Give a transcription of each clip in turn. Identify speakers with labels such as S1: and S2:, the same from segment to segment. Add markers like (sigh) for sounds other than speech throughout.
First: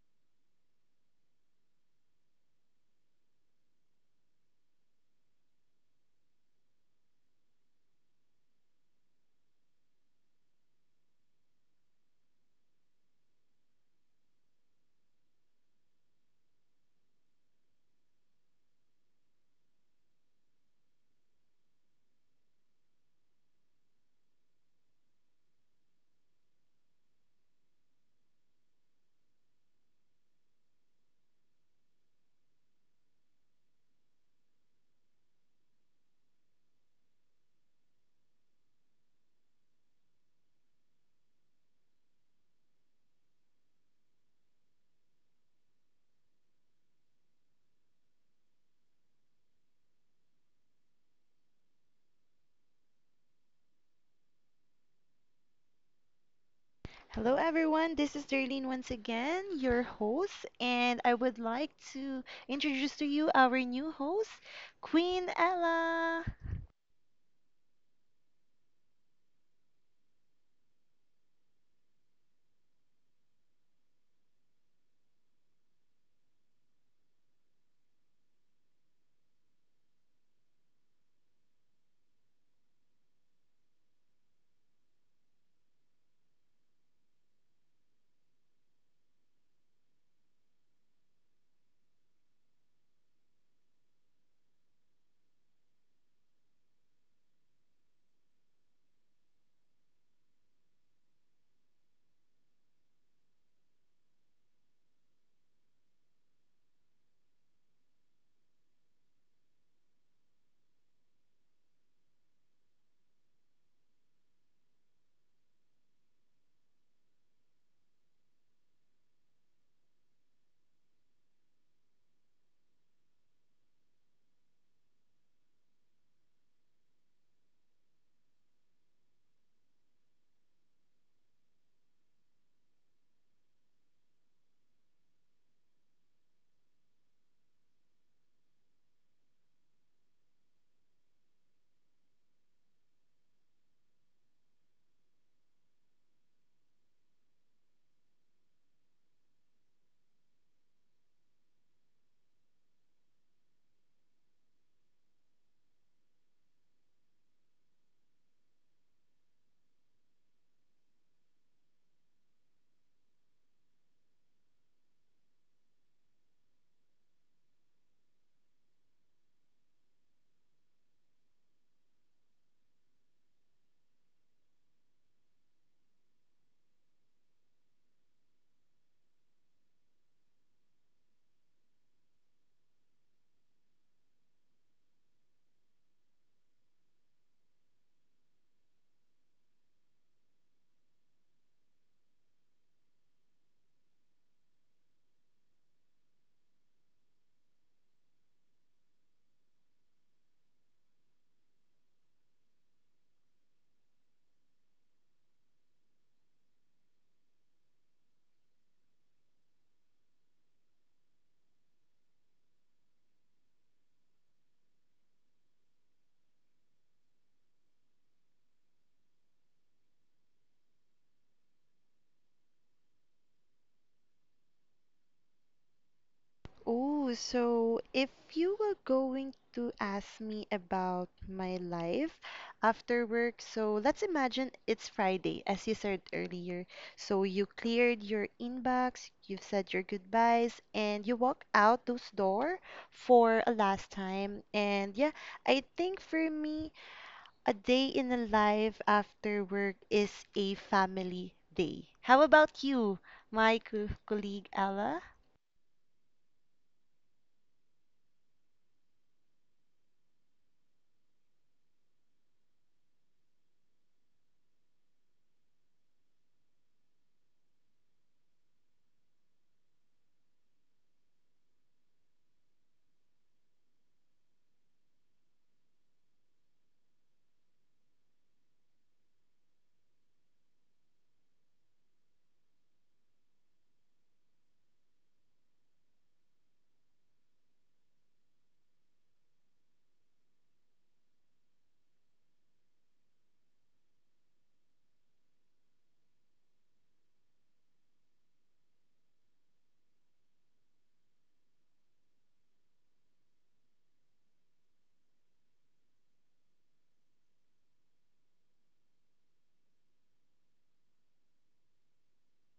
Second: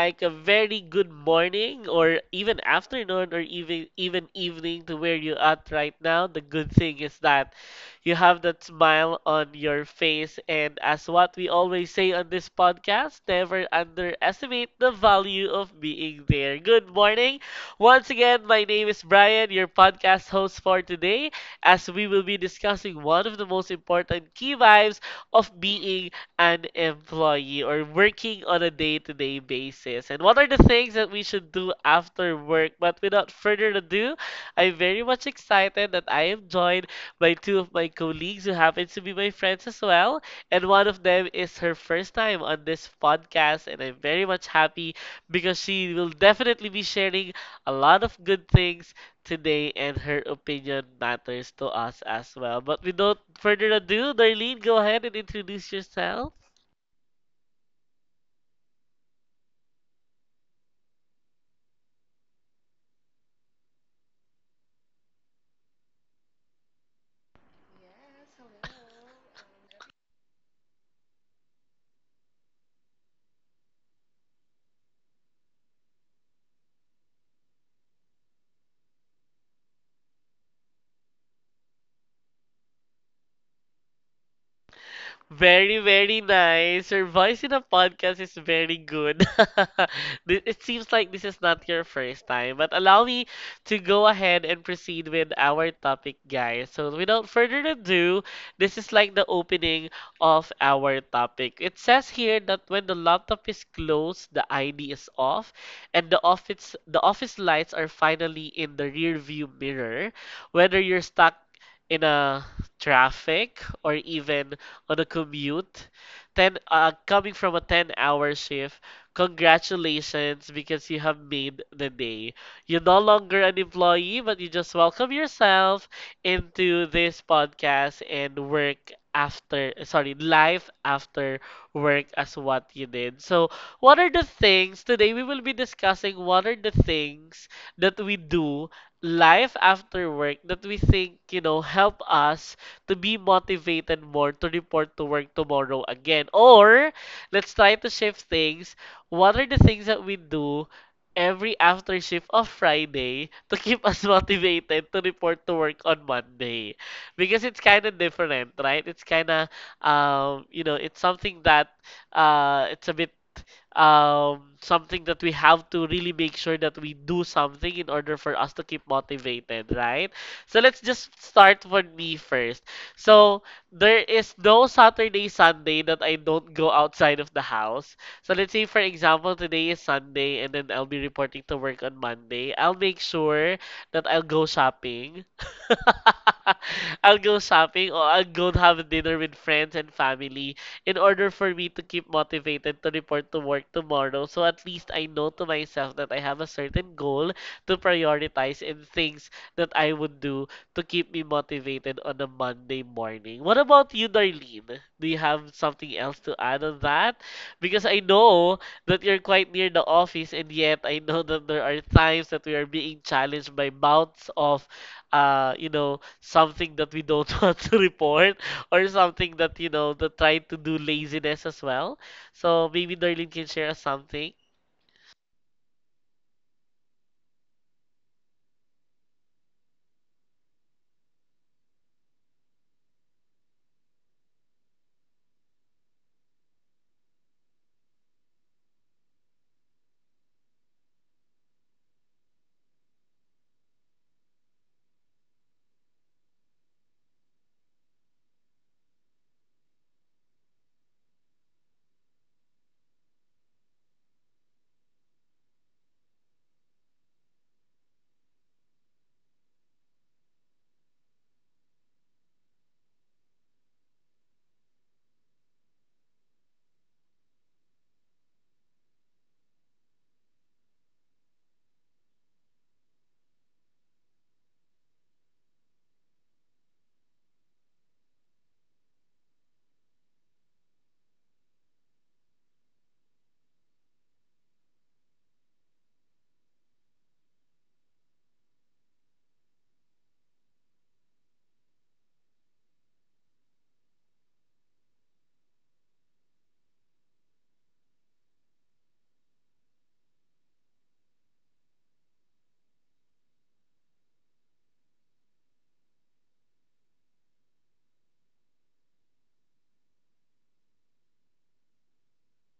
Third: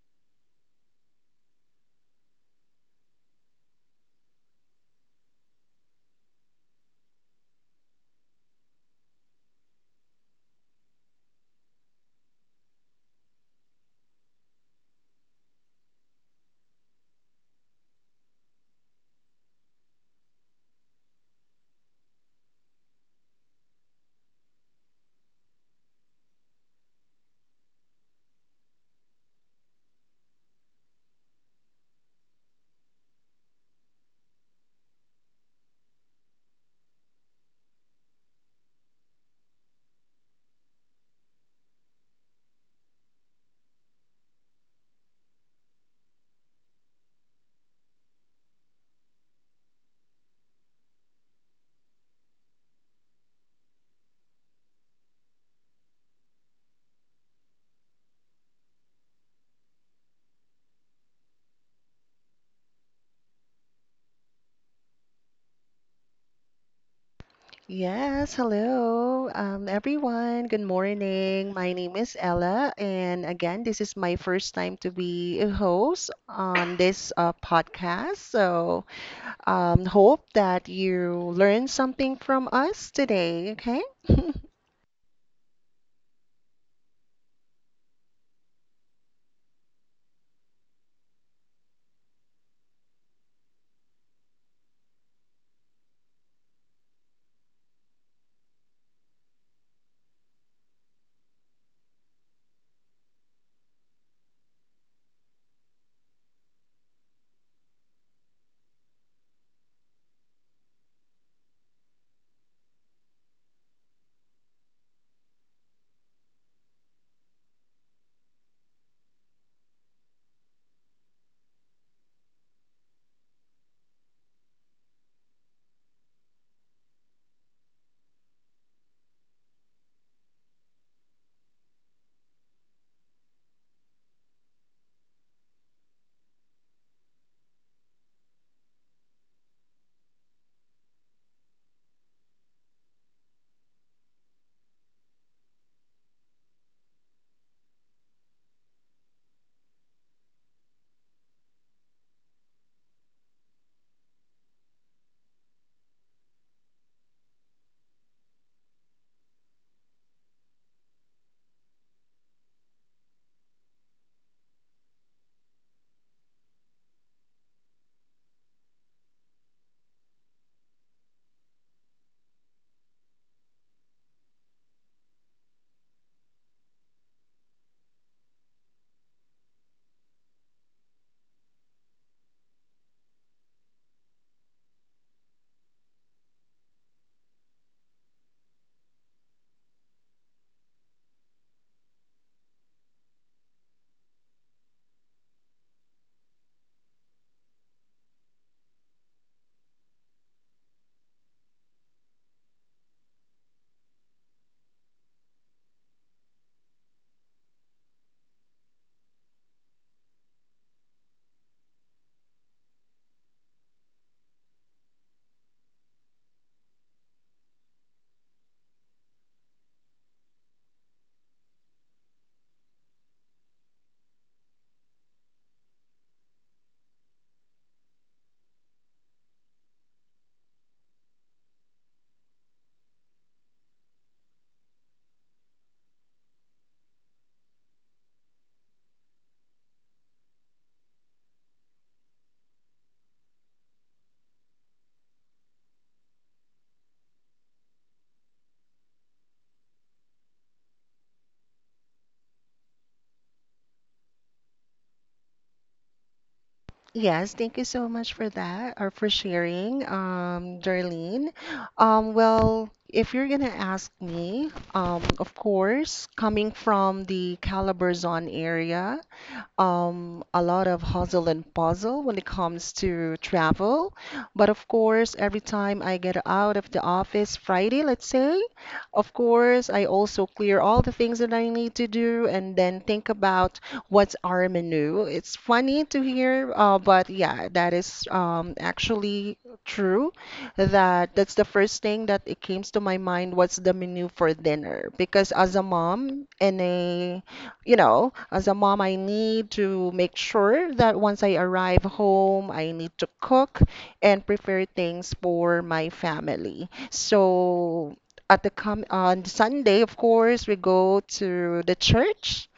S1: like a very good morning or even afternoon or even evening to where you're at right now. The good thing is that you have that smile on your face, and as what we always say on this podcast, never underestimate the value of being there. Good morning. Once again, my name is Brian, your podcast host for today, as we will be discussing one of the most important key vibes of being an employee or working on a day-to-day basis and what are the things that we should do after work. But without further ado, I'm very much excited that I am joined by two of my colleagues who happens to be my friends as well, and one of them is her first time on this podcast, and I'm very much happy because she will definitely be sharing a lot of good things today, and her opinion matters to us as well. But without further ado, Darlene, go ahead and introduce yourself.
S2: Hello, everyone. This is Darlene once again, your host, and I would like to introduce to you our new host, Queen Ella.
S3: Yes, hello, everyone. Good morning. My name is Ella, and again, this is my first time to be a host on this podcast. So, hope that you learn something from us today. Okay. (laughs)
S1: Very, very nice. Your voice in a podcast is very good. (laughs) It seems like this is not your first time, but allow me to go ahead and proceed with our topic, guys. So, without further ado, this is like the opening of our topic. It says here that when the laptop is closed, the ID is off, and the office lights are finally in the rear view mirror. Whether you're stuck in a traffic or even on a commute, 10 coming from a 10-hour shift, congratulations because you have made the day. You're no longer an employee, but you just welcome yourself into this podcast and work after, sorry, life after work as what you did. So, what are the things today we will be discussing? What are the things that we do life after work that we think, you know, help us to be motivated more to report to work tomorrow again? Or let's try to shift things. What are the things that we do every after shift of Friday to keep us (laughs) motivated to report to work on Monday? Because it's kind of different, right? It's kind of you know, it's something that it's a bit something that we have to really make sure that we do something in order for us to keep motivated, right? So let's just start with me first. So there is no Saturday, Sunday that I don't go outside of the house. So let's say, for example, today is Sunday and then I'll be reporting to work on Monday. I'll make sure that I'll go shopping. (laughs) I'll go shopping or I'll go have dinner with friends and family in order for me to keep motivated to report to work tomorrow. So at least I know to myself that I have a certain goal to prioritize and things that I would do to keep me motivated on a Monday morning. What about you, Darlene? Do you have something else to add on that? Because I know that you're quite near the office, and yet I know that there are times that we are being challenged by bouts of, you know, something that we don't (laughs) want to report or something that, you know, that try to do laziness as well. So maybe Darlene can share us something.
S2: Oh, so if you were going to ask me about my life after work, so let's imagine it's Friday, as you said earlier. So you cleared your inbox, you've said your goodbyes, and you walk out those door for a last time. And yeah, I think for me, a day in the life after work is a family day. How about you, my colleague Ella?
S3: Yes, thank you so much for that or for sharing, Darlene. Well, if you're gonna ask me, of course, coming from the Calabarzon area. A lot of hustle and puzzle when it comes to travel. But of course, every time I get out of the office Friday, let's say, of course, I also clear all the things that I need to do and then think about what's our menu. It's funny to hear, but yeah, that is actually true that that's the first thing that it comes to my mind, what's the menu for dinner, because as a mom and a as a mom, I need to make sure that once I arrive home, I need to cook and prepare things for my family. So at the com on Sunday, of course, we go to the church,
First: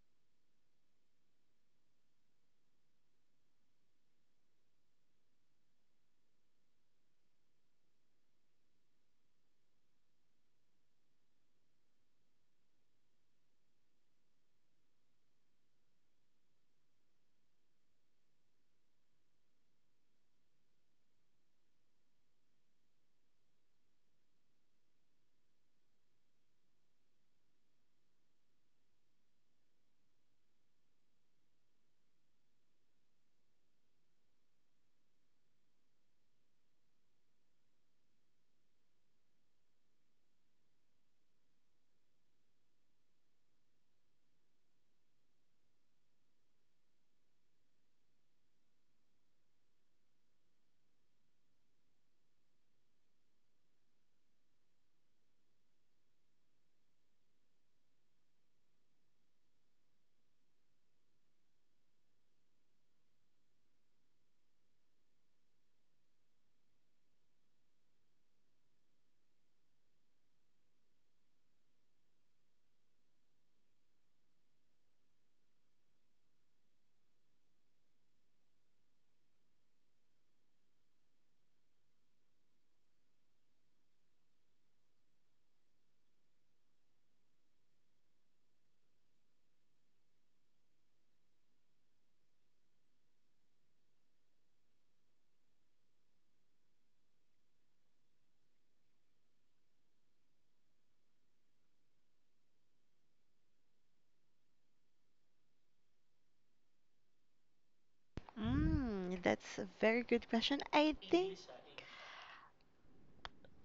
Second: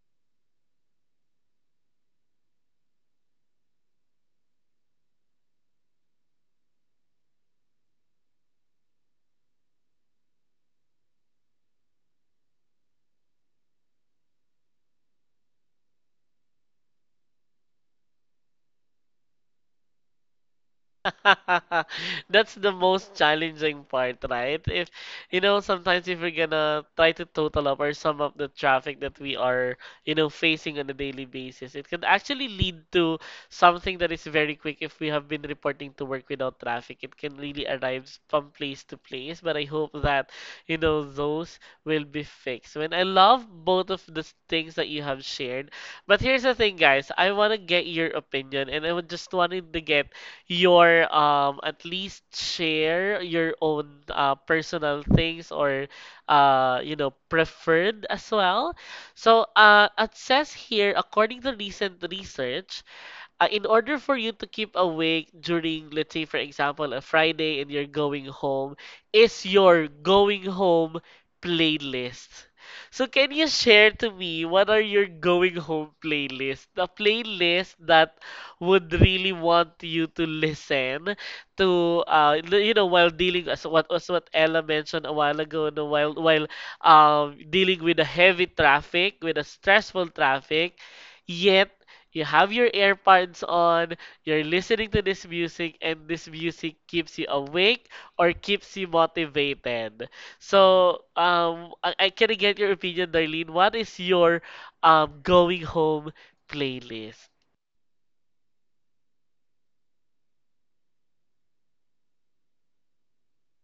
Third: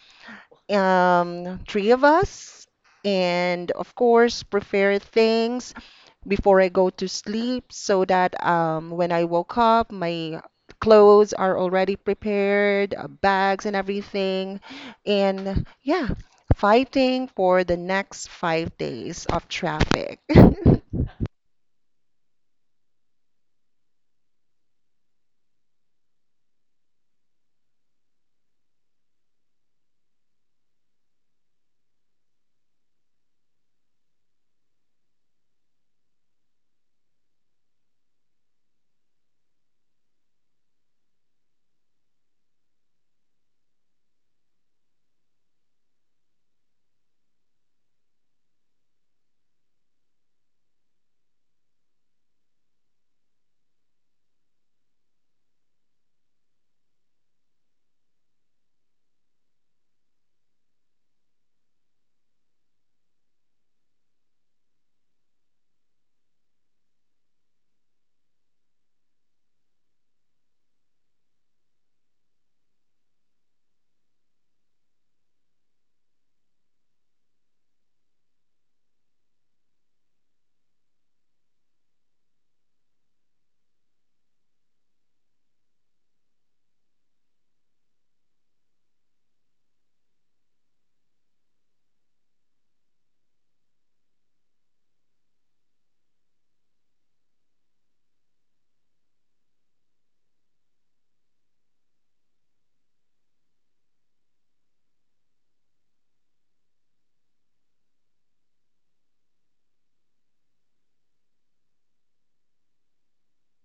S3: three of us, and of course, prepare things before I go to sleep so that when I woke up, my clothes are already prepared, bags and everything. And yeah, fighting for the next 5 days of traffic. (laughs)
S1: (laughs) That's the most challenging part, right? If you know, sometimes if we're gonna try to total up or sum up the traffic that we are, you know, facing on a daily basis, it can actually lead to something that is very quick if we have been reporting to work without traffic. It can really arrive from place to place, but I hope that, you know, those will be fixed. When I love both of the things that you have shared, but here's the thing, guys, I wanna get your opinion and I would just wanted to get your at least share your own personal things or you know preferred as well. So it says here according to recent research in order for you to keep awake during, let's say, for example, a Friday and you're going home, is your going home playlist. So can you share to me what are your going home playlists? The playlist that would really want you to listen to you know, while dealing as what Ella mentioned a while ago, no, while dealing with the heavy traffic, with the stressful traffic, yet you have your earpods on, you're listening to this music, and this music keeps you awake or keeps you motivated. So, I can I get your opinion, Darlene. What is your going home playlist?
S2: Mm, that's a very good question. I think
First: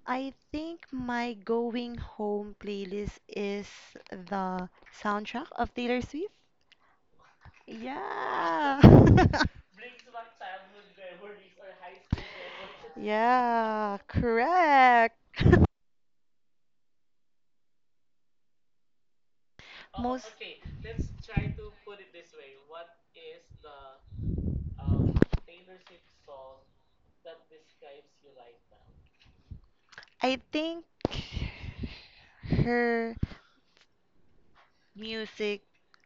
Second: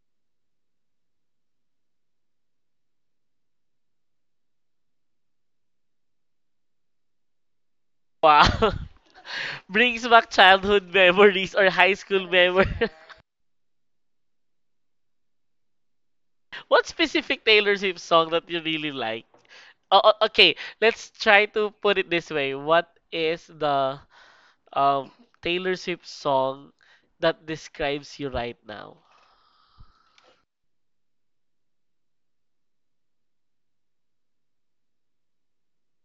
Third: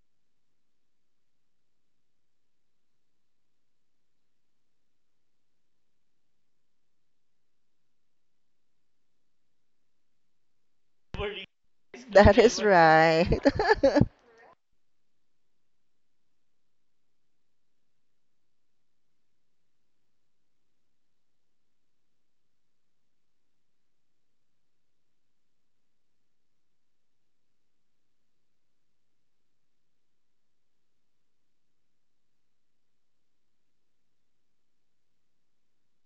S2: I think my going home playlist is the soundtrack of Taylor Swift.
S1: Wow.
S2: Yeah. (laughs)
S1: (laughs) Brings back childhood memories or high school
S3: That is
S1: memories.
S3: right.
S2: Yeah, correct. (laughs)
S1: (laughs) What specific Taylor Swift song that you really like? Oh,
S2: Most
S1: okay, let's try to put it this way. What is the um, Taylor Swift song that describes you right now?
S2: I think her music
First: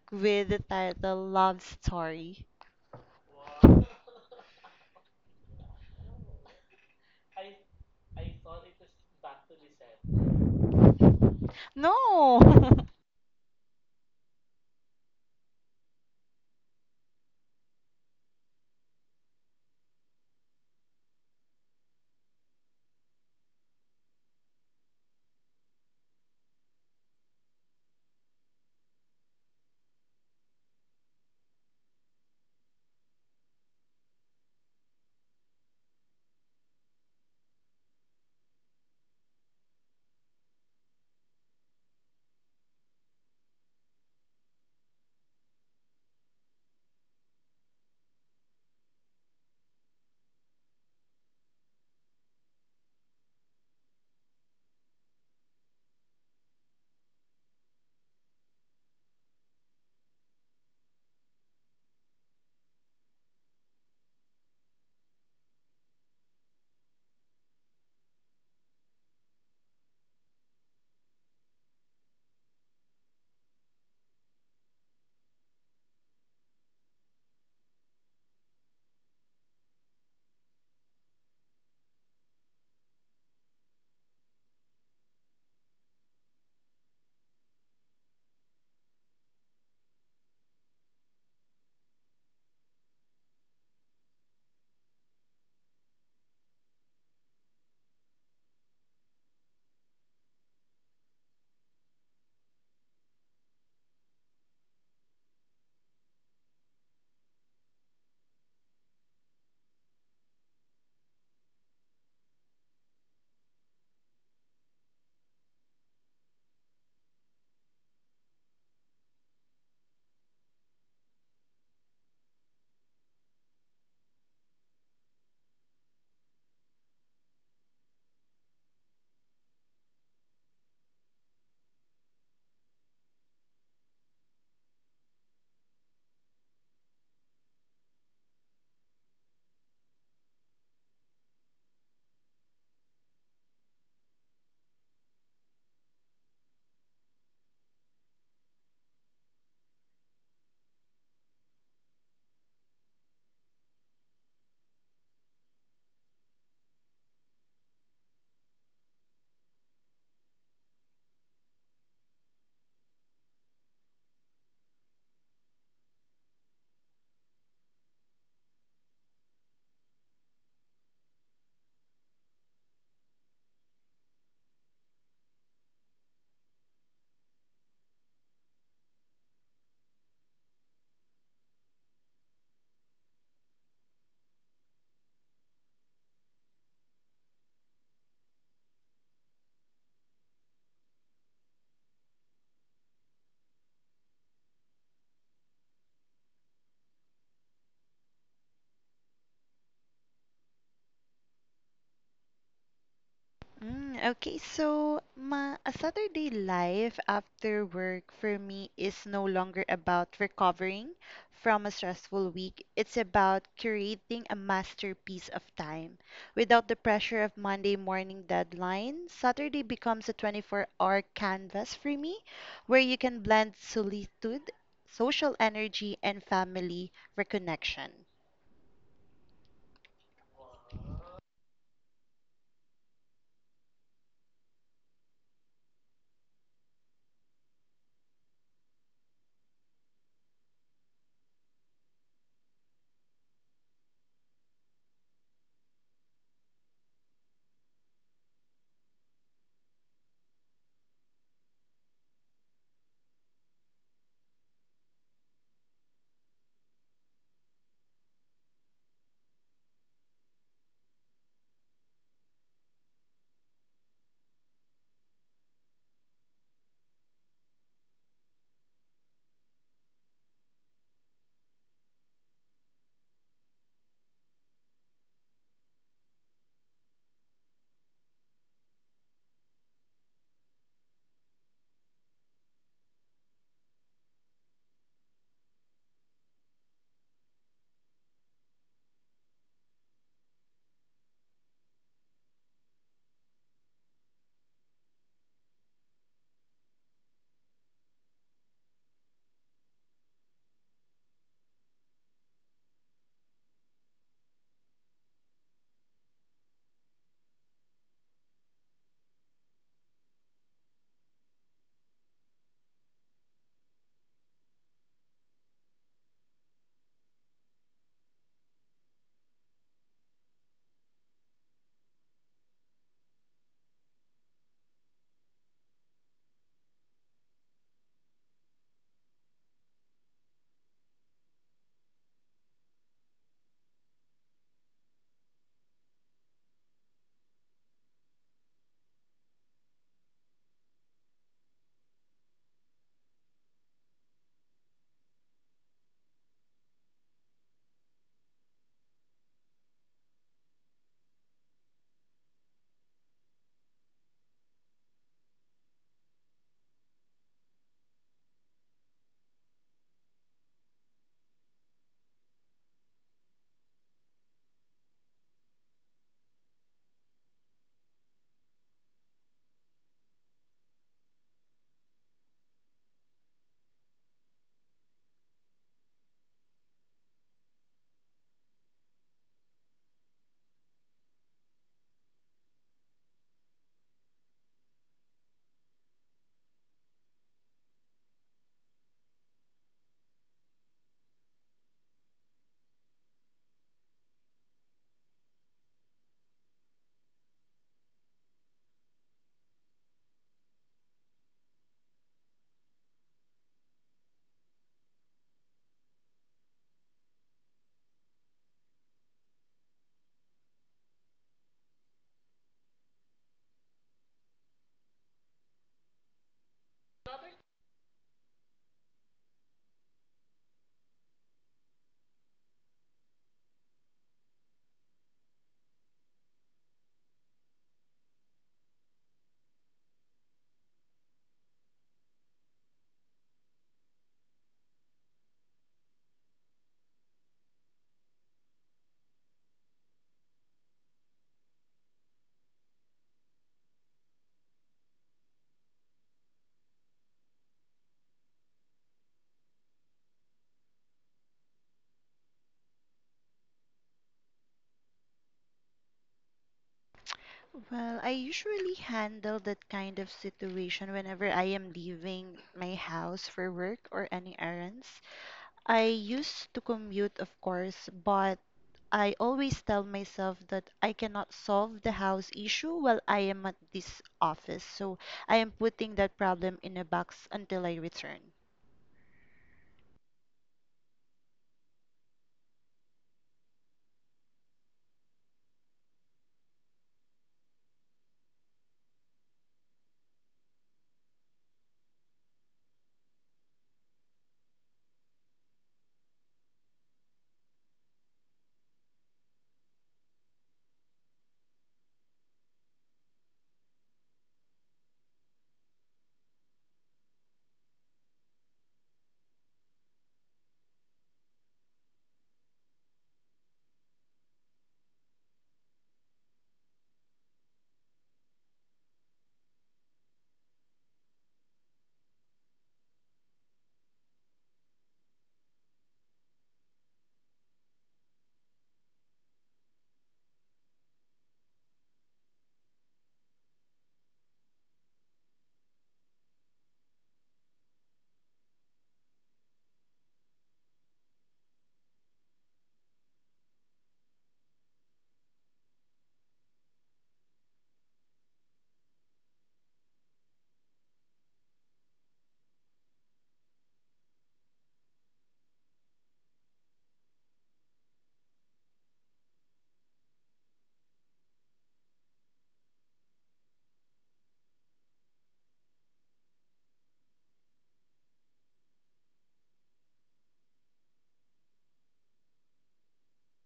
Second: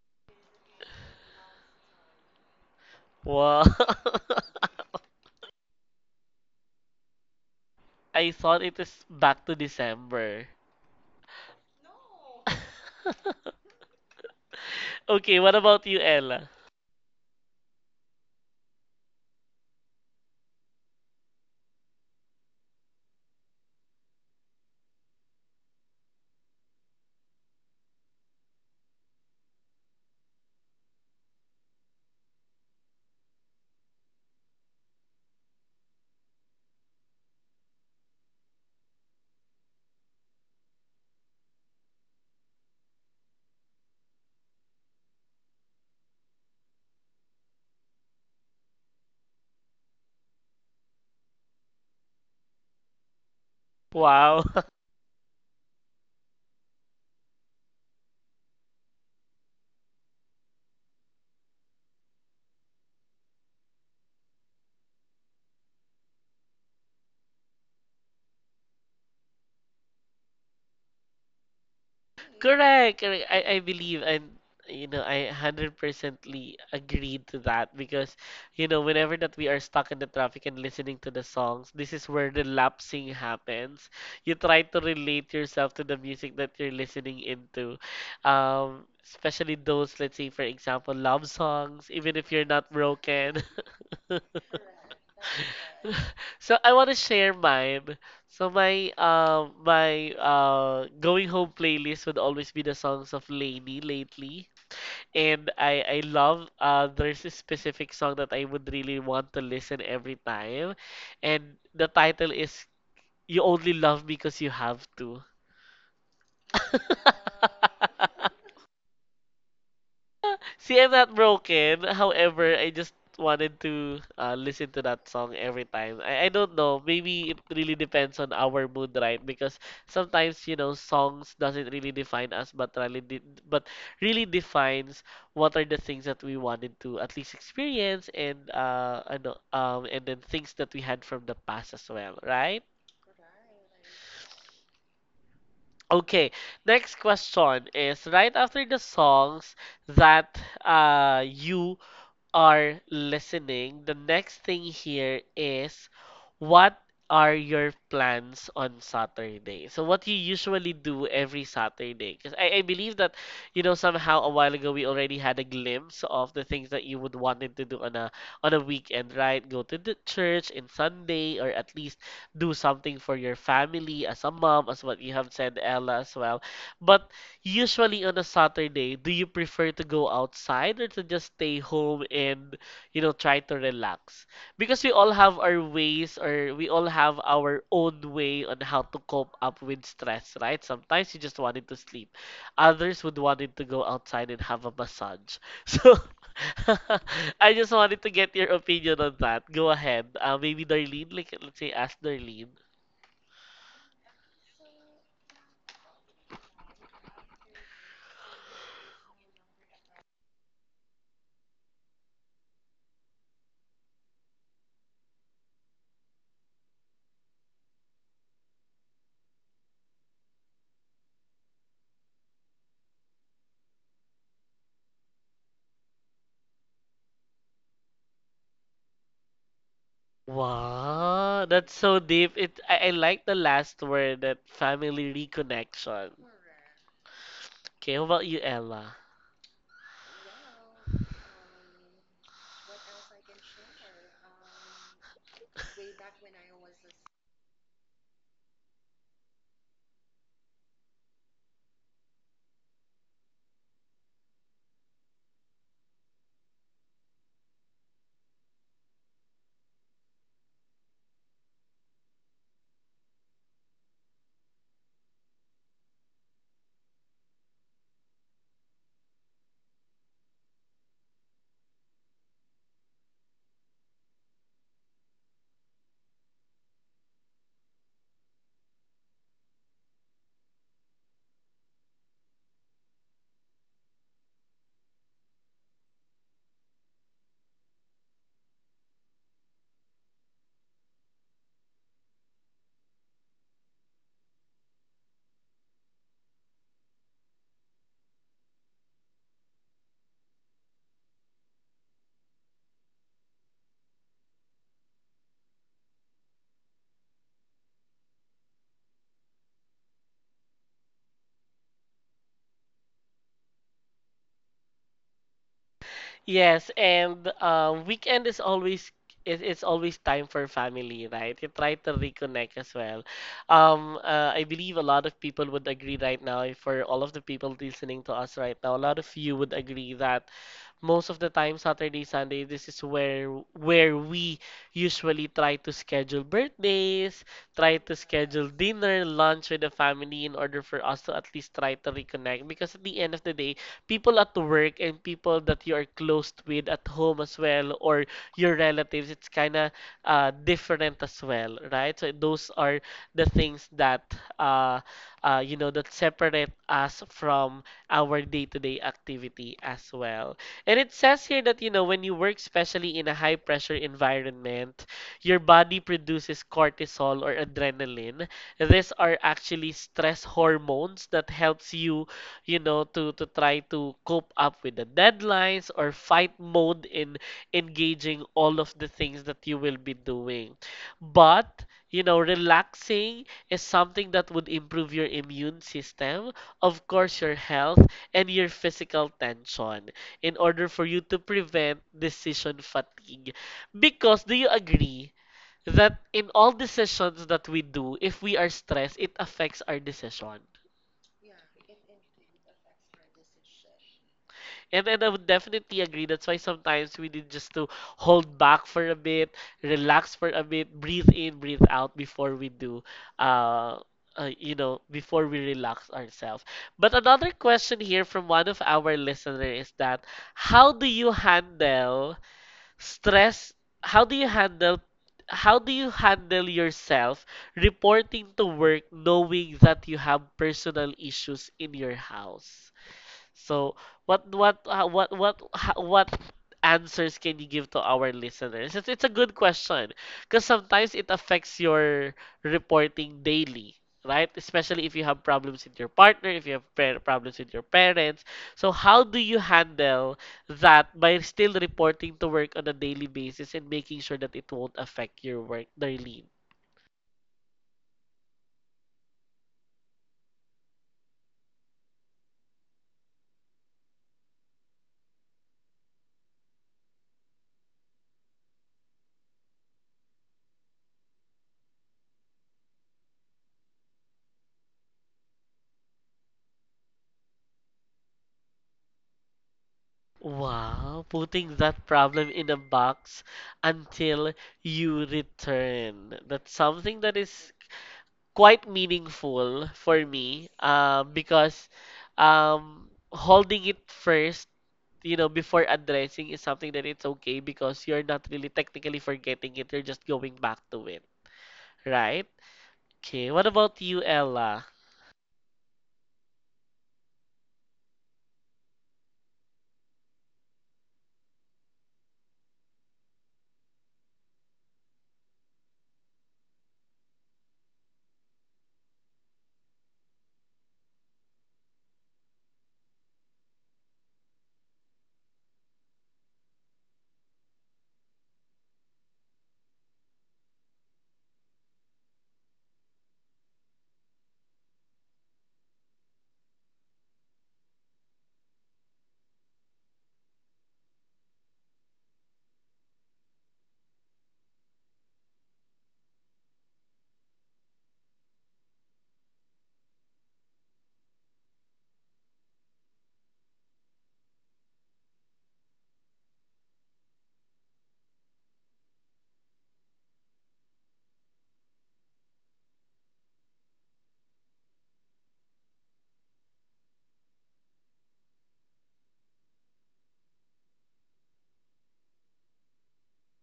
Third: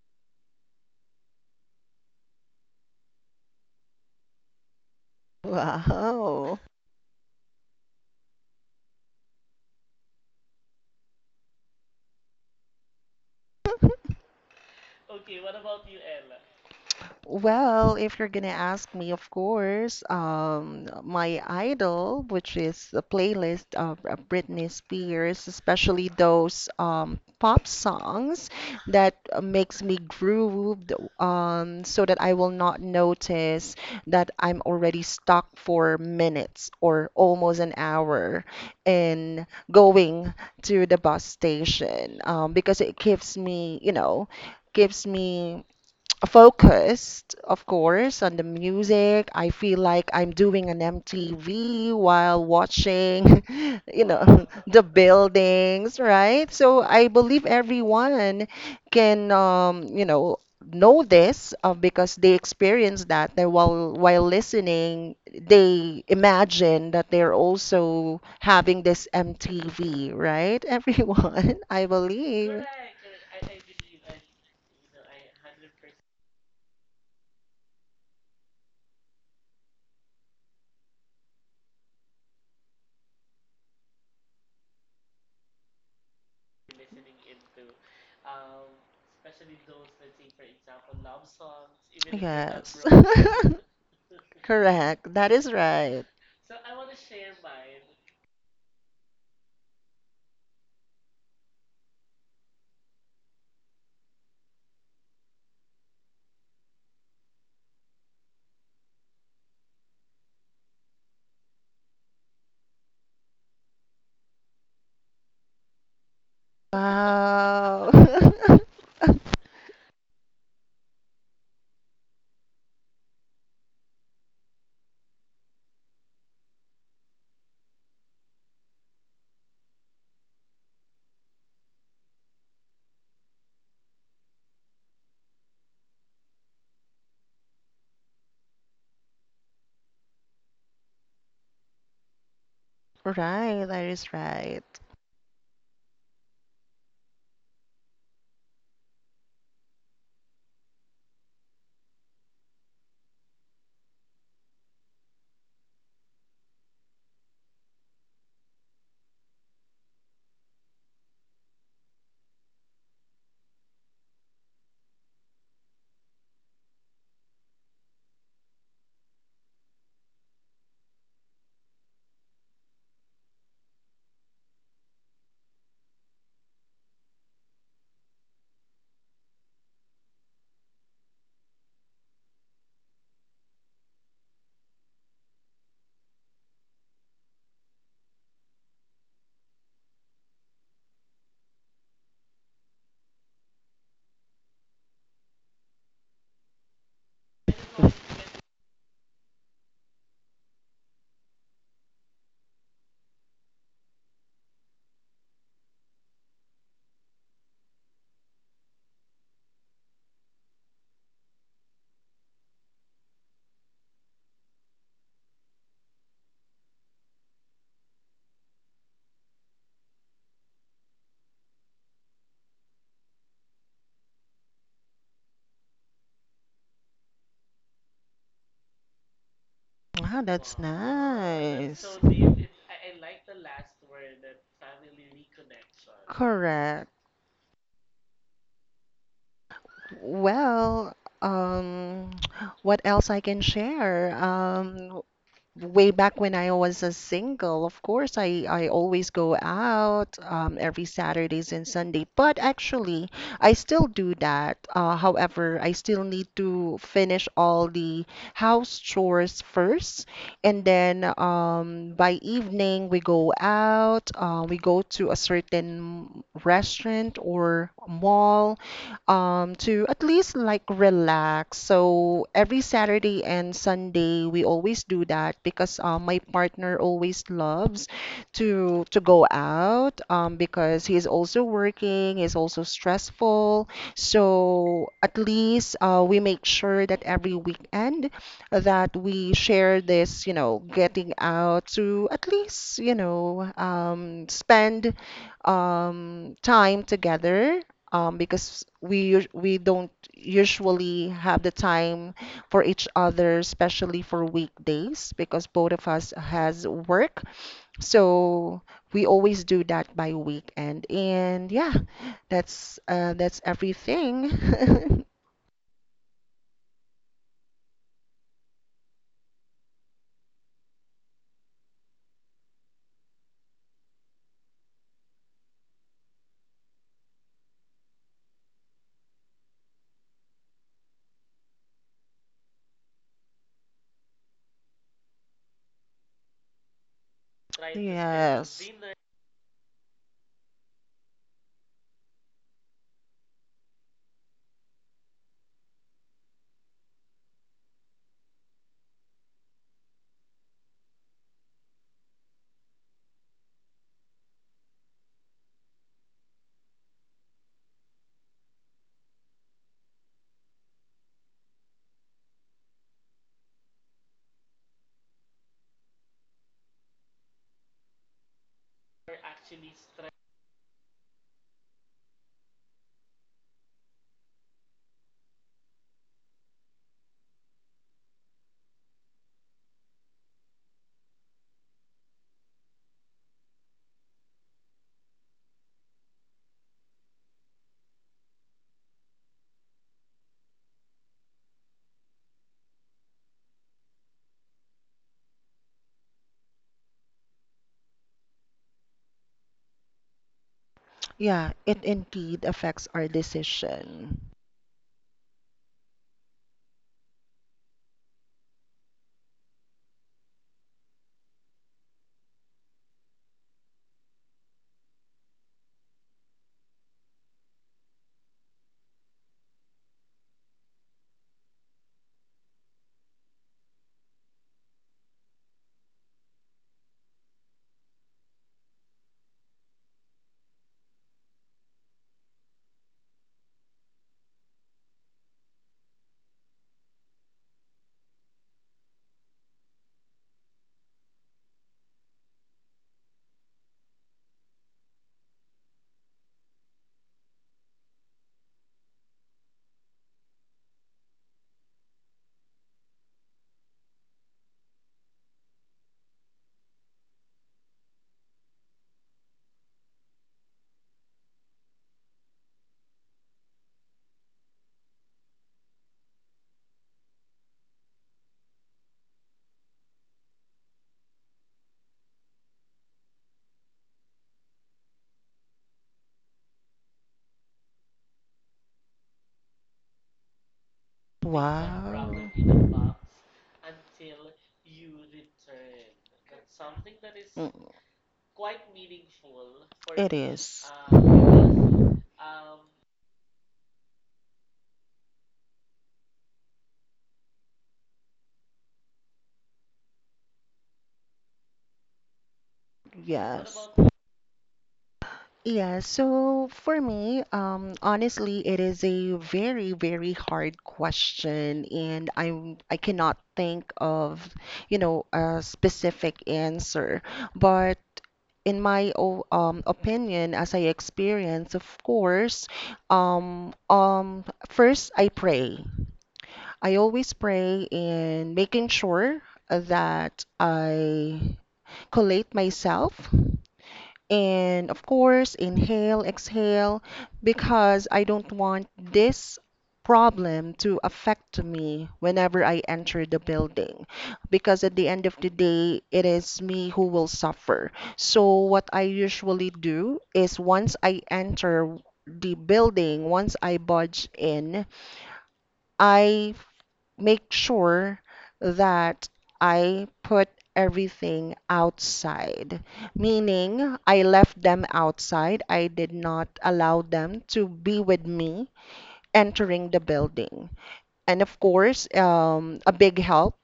S2: with the title Love Story.
S1: Wow. (laughs)
S3: (laughs) Wow.
S1: I thought it is back to December. (laughs)
S2: No! (laughs)
S1: Okay, what about you, Ella?
S3: Well, if you're gonna ask me, of course, my idol, which is a playlist of Britney Spears, especially those pop songs that makes me groove, so that I will not notice that I'm already stuck for minutes or almost an hour in going to the bus station, because it gives me, gives me focused, of course, on the music. I feel like I'm doing an MTV while watching, (laughs)
S1: Wow.
S3: (laughs)
S1: (laughs)
S3: the buildings, right? So I believe everyone can, know this because they experience that they while listening they imagine that they're also having this MTV, right? (laughs) Everyone, I believe
S1: Correct, correct. I believe and you know I hundred percently agreed to that because you know whenever that we are stuck in the traffic and listening to the songs, this is where the lapsing happens. You try to relate yourself to the music that you're listening into, especially those, let's say, for example, love songs, even
S3: they
S1: if you're not
S3: Yes.
S1: broken. (laughs)
S3: (laughs) Correct. That is right.
S1: So I want to share mine. So my going home playlist would always be the songs of Lainey lately. And I love there's a specific song that I would really want to listen every time. And the title is You Only Love Me Because You Have To.
S3: Wow. (laughs)
S1: See, I'm not broken. However, I just wanted to listen to that song every time. I don't know. Maybe it really depends on our mood, right? Because sometimes, you know, songs doesn't really define us, but but really defines what are the things that we wanted to at least experience, and and then things that we had from the past as well, right?
S3: Right, that is right.
S1: Okay, next question is right after the songs that you are listening, the next thing here is what are your plans on Saturday? So what you usually do every Saturday? Because I believe that, you know, somehow a while ago we already had a glimpse of the things that you would wanted to do on a weekend, right? Go to the church in Sunday or at least do something for your family as a mom, as what you have said, Ella, as well. But usually on a Saturday, do you prefer to go outside or to just stay home and, you know, try to relax? Because we all have our ways or we all have our own way on how to cope up with stress, right? Sometimes you just wanted to sleep. Others would wanted to go outside and have a massage. (laughs) So (laughs) I just wanted to get your opinion on that. Go ahead. Maybe Darlene, like let's say ask Darlene.
S2: Mm, okay, so my a Saturday life after work for me is no longer about recovering from a stressful week. It's about creating a masterpiece of time. Without the pressure of Monday morning deadline, Saturday becomes a 24-hour canvas for me, where you can blend solitude, social energy, and family reconnection.
S3: Wow, that's
S1: Wow, that's
S3: nice.
S1: so deep. It I like the last word, that family reconnection.
S3: Correct.
S1: Okay, how about you, Ella?
S3: Well, um, (tsk) what else I can share? Way back when I was a single, of course, I always go out every Saturdays and Sunday. But actually, I still do that. However, I still need to finish all the house chores first, and then by evening we go out. We go to a certain restaurant or mall to at least like relax. So every Saturday and Sunday, we always do that because my partner always loves to go out because he's also working, he's also stressful. So at least we make sure that every weekend that we share this, getting out to at least, spend time together because we don't usually have the time for each other, especially for weekdays, because both of us has work. So we always do that by weekend. And yeah, that's everything. (laughs)
S1: Yes, and weekend is always it's always time for family, right? You try to reconnect as well. I believe a lot of people would agree right now. For all of the people listening to us right now, a lot of you would agree that most of the time Saturday, Sunday, this is where we usually try to schedule birthdays, try to schedule
S3: Yes.
S1: dinner, lunch with the family in order for us to at least try to reconnect, because at the end of the day, people at work and people that you are close with at home as well or your relatives, it's kind of different as well, right? So those are the things that you know, that separate us from our day-to-day activity as well. And it says here that, you know, when you work, especially in a high pressure environment, your body produces cortisol or adrenaline. These are actually stress hormones that helps you, you know, to try to cope up with the deadlines or fight mode in engaging all of the things that you will be doing. But, you know, relaxing is something that would improve your immune system, of course, your health, and your physical tension in order for you to prevent decision fatigue. Because do you agree that in all decisions that we do, if we are stressed, it affects our decision?
S3: Yeah, it indeed affects our decision.
S1: And I would definitely agree. That's why sometimes we need just to hold back for a bit, relax for a bit, breathe in, breathe out before we do, uh, before we relax ourselves. But another question here from one of our listeners is that how do you handle Stress, how do you handle how do you handle yourself reporting to work knowing that you have personal issues in your house? So, what answers can you give to our listeners? It's a good question because sometimes it affects your reporting daily, right? Especially if you have problems with your partner, if you problems with your parents. So, how do you handle that by still reporting to work on a daily basis and making sure that it won't affect your work, Darlene?
S2: Well, I usually handle that kind of situation whenever I am leaving my house for work or any errands. I used to commute, of course, but I always tell myself that I cannot solve the house issue while I am at this office. So I am putting that problem in a box until I return.
S1: Wow, putting that
S3: Wow.
S1: problem in a
S3: Mm,
S1: box until you return. That's something that is quite meaningful for
S3: it
S1: me,
S3: is.
S1: because holding it first, you know, before addressing is something that it's okay because you're not really technically forgetting it, you're just going back to it, right? Okay, what about you, Ella?
S3: Yeah, so for me, honestly, it is a very, very hard question, and I cannot think of, a specific answer. But in my o opinion, as I experience, of course, um, um, first I pray. I always pray in making sure that I collate myself. And of course, inhale, exhale, because I don't want this problem to affect me whenever I enter the building. Because at the end of the day, it is me who will suffer. So, what I usually do is once I enter the building, once I budge in, I f- make sure that I put everything outside, meaning I left them outside. I did not allow them to be with me entering the building. And of course, a big help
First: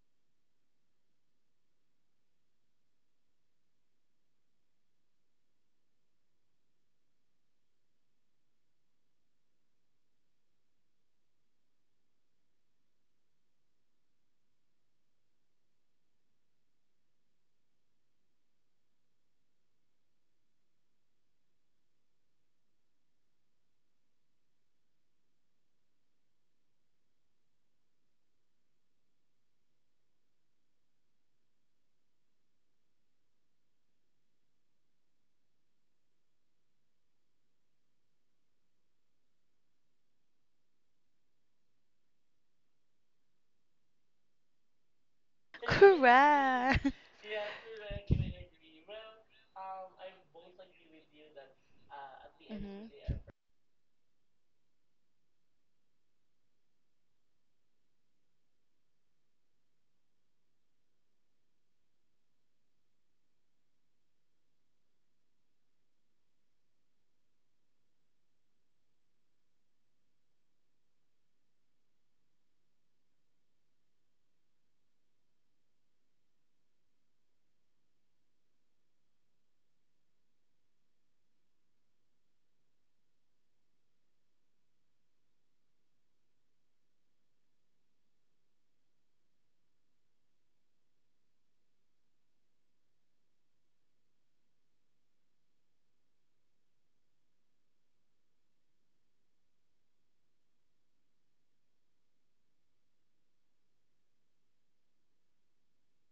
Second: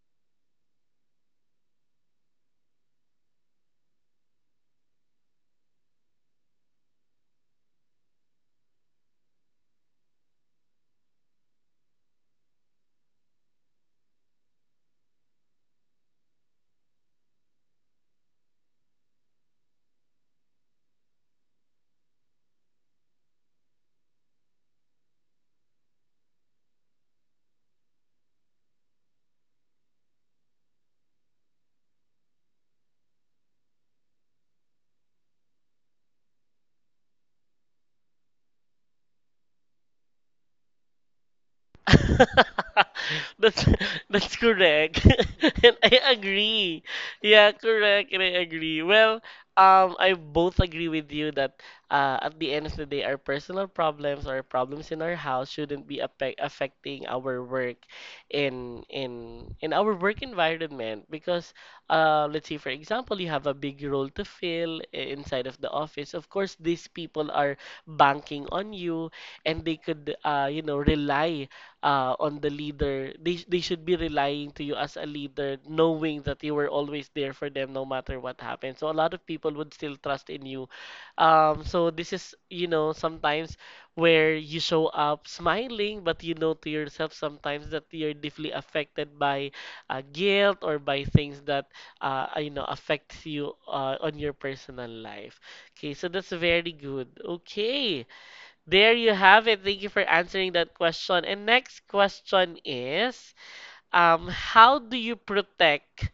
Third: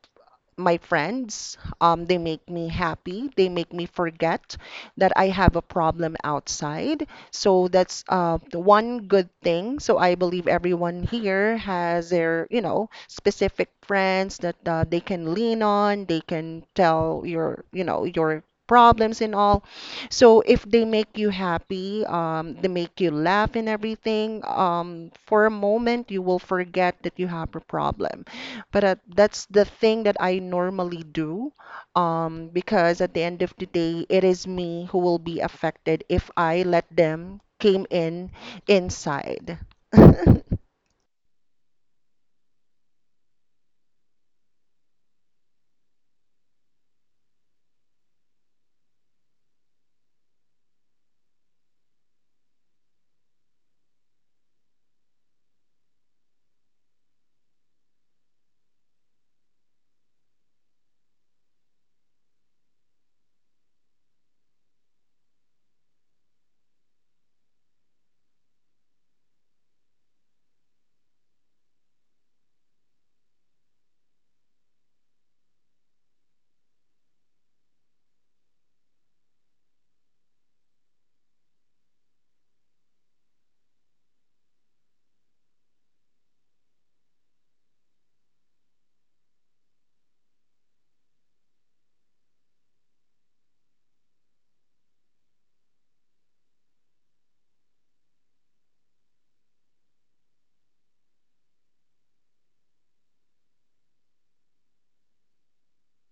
S3: my friends. They make me happy. They make me forget that I have a problem outside. So that's the one good thing. So I believe everyone here has their, specific friends that they can lean on. They can tell your, your problems and all. So if they make you happy, they make you laugh and everything, for a moment you will forget that you have a problem. But that's the thing that I normally do, because at the end of the day, it is me who will be affected if I let them came in inside. (laughs)
S1: (laughs) That's that's correct. (laughs) And I
S2: Correct.
S1: agree.
S2: (laughs)
S1: Yeah, correct. And I agree. Well, I both agree with you that at the end of the
S2: hmm
S1: day, our personal problems or problems in our house shouldn't be affecting our work in our work environment because let's say for example, you have a big role to inside of the office. Of course, these people are banking on you and they could you know rely on the leader. They should be relying to you as a leader, knowing that you were always there for them no matter what happened. So a lot of people would still trust in you. So this is, you know, sometimes where you show up smiling, but you know to yourself sometimes that you're deeply affected by guilt or by things that, you know, affects you on your personal life. Okay, so that's very good. Okay. There you have it. Thank you for answering that question. And next question is, how do you protect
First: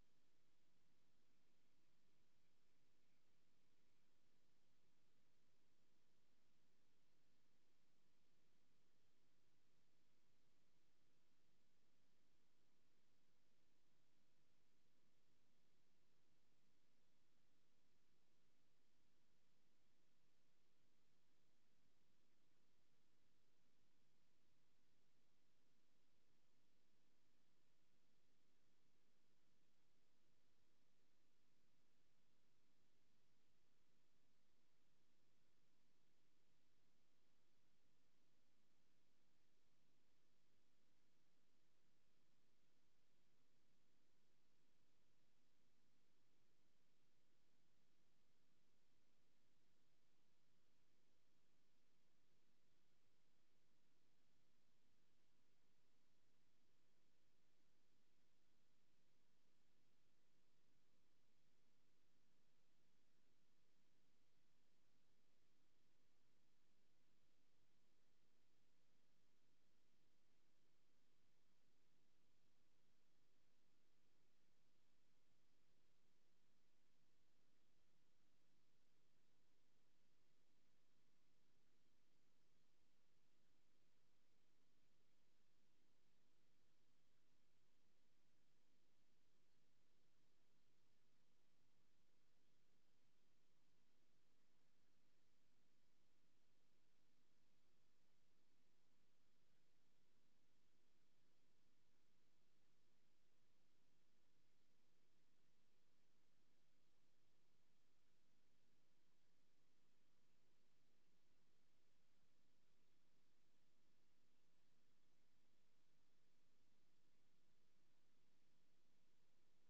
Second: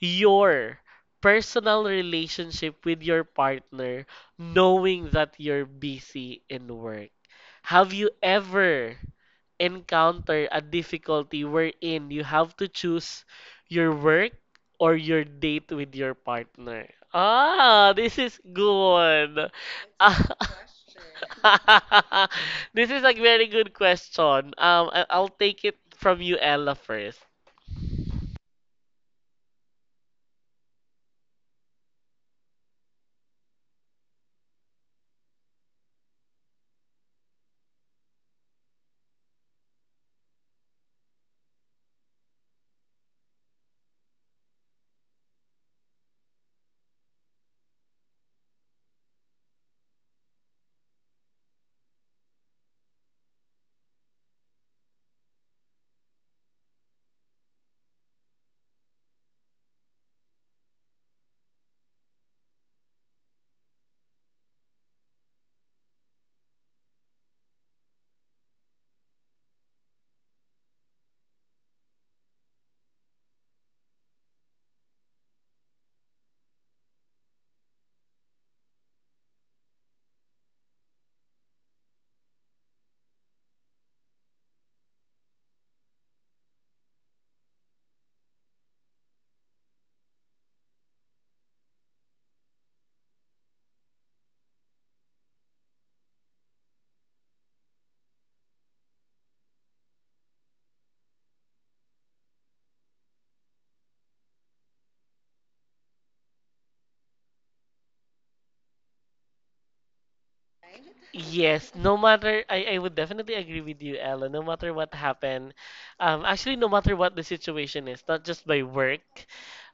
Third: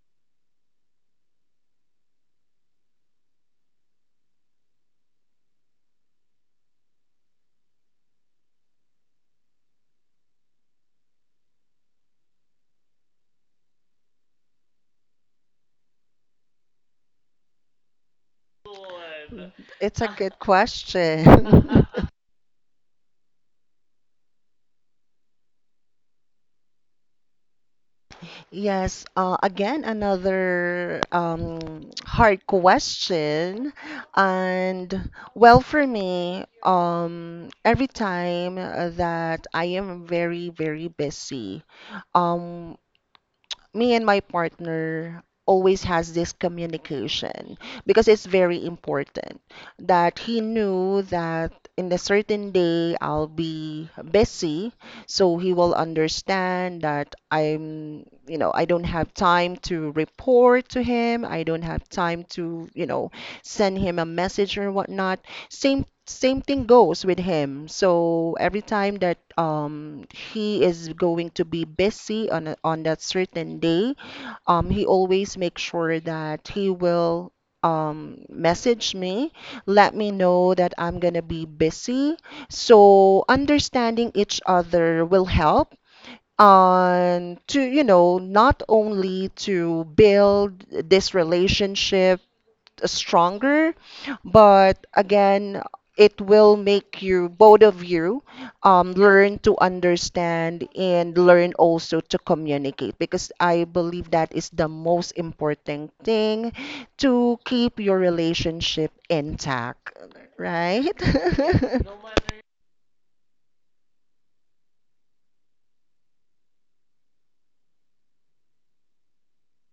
S1: your personal relationship with your partner knowing that you're busy in work? Have you ever encounter a difficulty wherein you have to choose your work or your date with your partner? Ah, this is good. (laughs)
S3: It's a good question. (laughs) (laughs)
S1: This is a very good question. I'll take it from you, Ella, first.
S3: Yes, again, another hard question. And well, for me, every time that I am very, very busy, um, me and my partner always has this communication because it's very important that he knew that in a certain day I'll be busy, so he will understand that I'm, I don't have time to report to him, I don't have time to, send him a message or whatnot. same Same thing goes with him. So every time that he is going to be busy on on that certain day, he always makes sure that he will message me, let me know that I'm gonna be busy. So understanding each other will help on to, not only to build this relationship stronger, but again, it will make you, both of you, learn to understand and learn also to communicate, because I believe that is the most important thing to keep your relationship intact, right?
S1: Yes, no
S3: (laughs)
S1: matter, I would definitely agree with you, Ella. No matter what happened, actually, no matter what the situation is, not just by work,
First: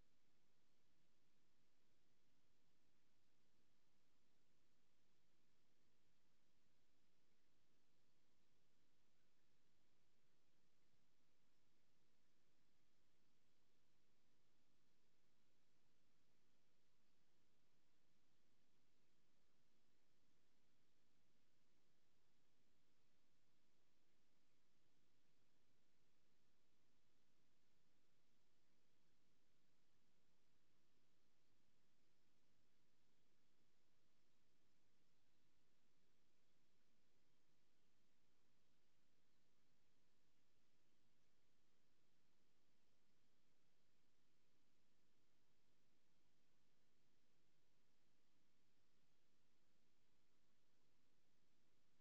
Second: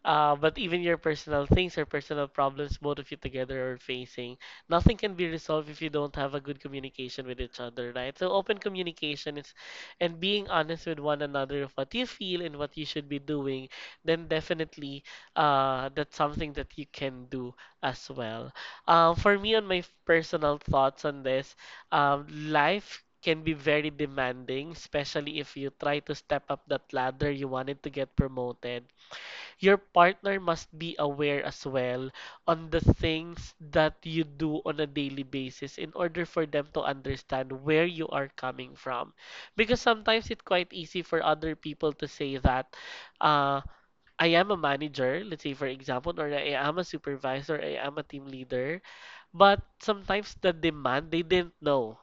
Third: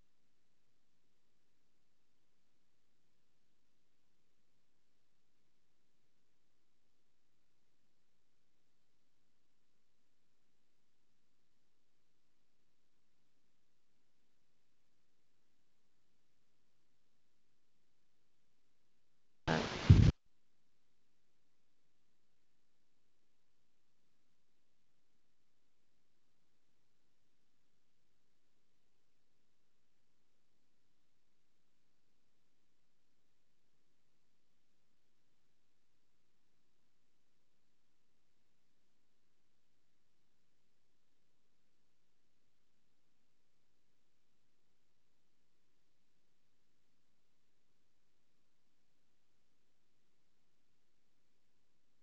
S1: but even your personal things or personal problems both of you together are facing, nothing can be resolved if you don't have a good communication with each other, right? So open communication is, and being honest with one another of what you feel and what you should be doing, then definitely, that's something that you can do as well. For me, on personal thoughts on this, life can be very demanding, especially if you try to step up that ladder you wanted to get promoted. Your partner must be aware as well on the things that you do on a daily basis in order for them to understand where you are coming from. Because sometimes it's quite easy for other people to say that uh, I am a manager, let's say for example, or I am a supervisor, I am a team leader but sometimes the demand they didn't know,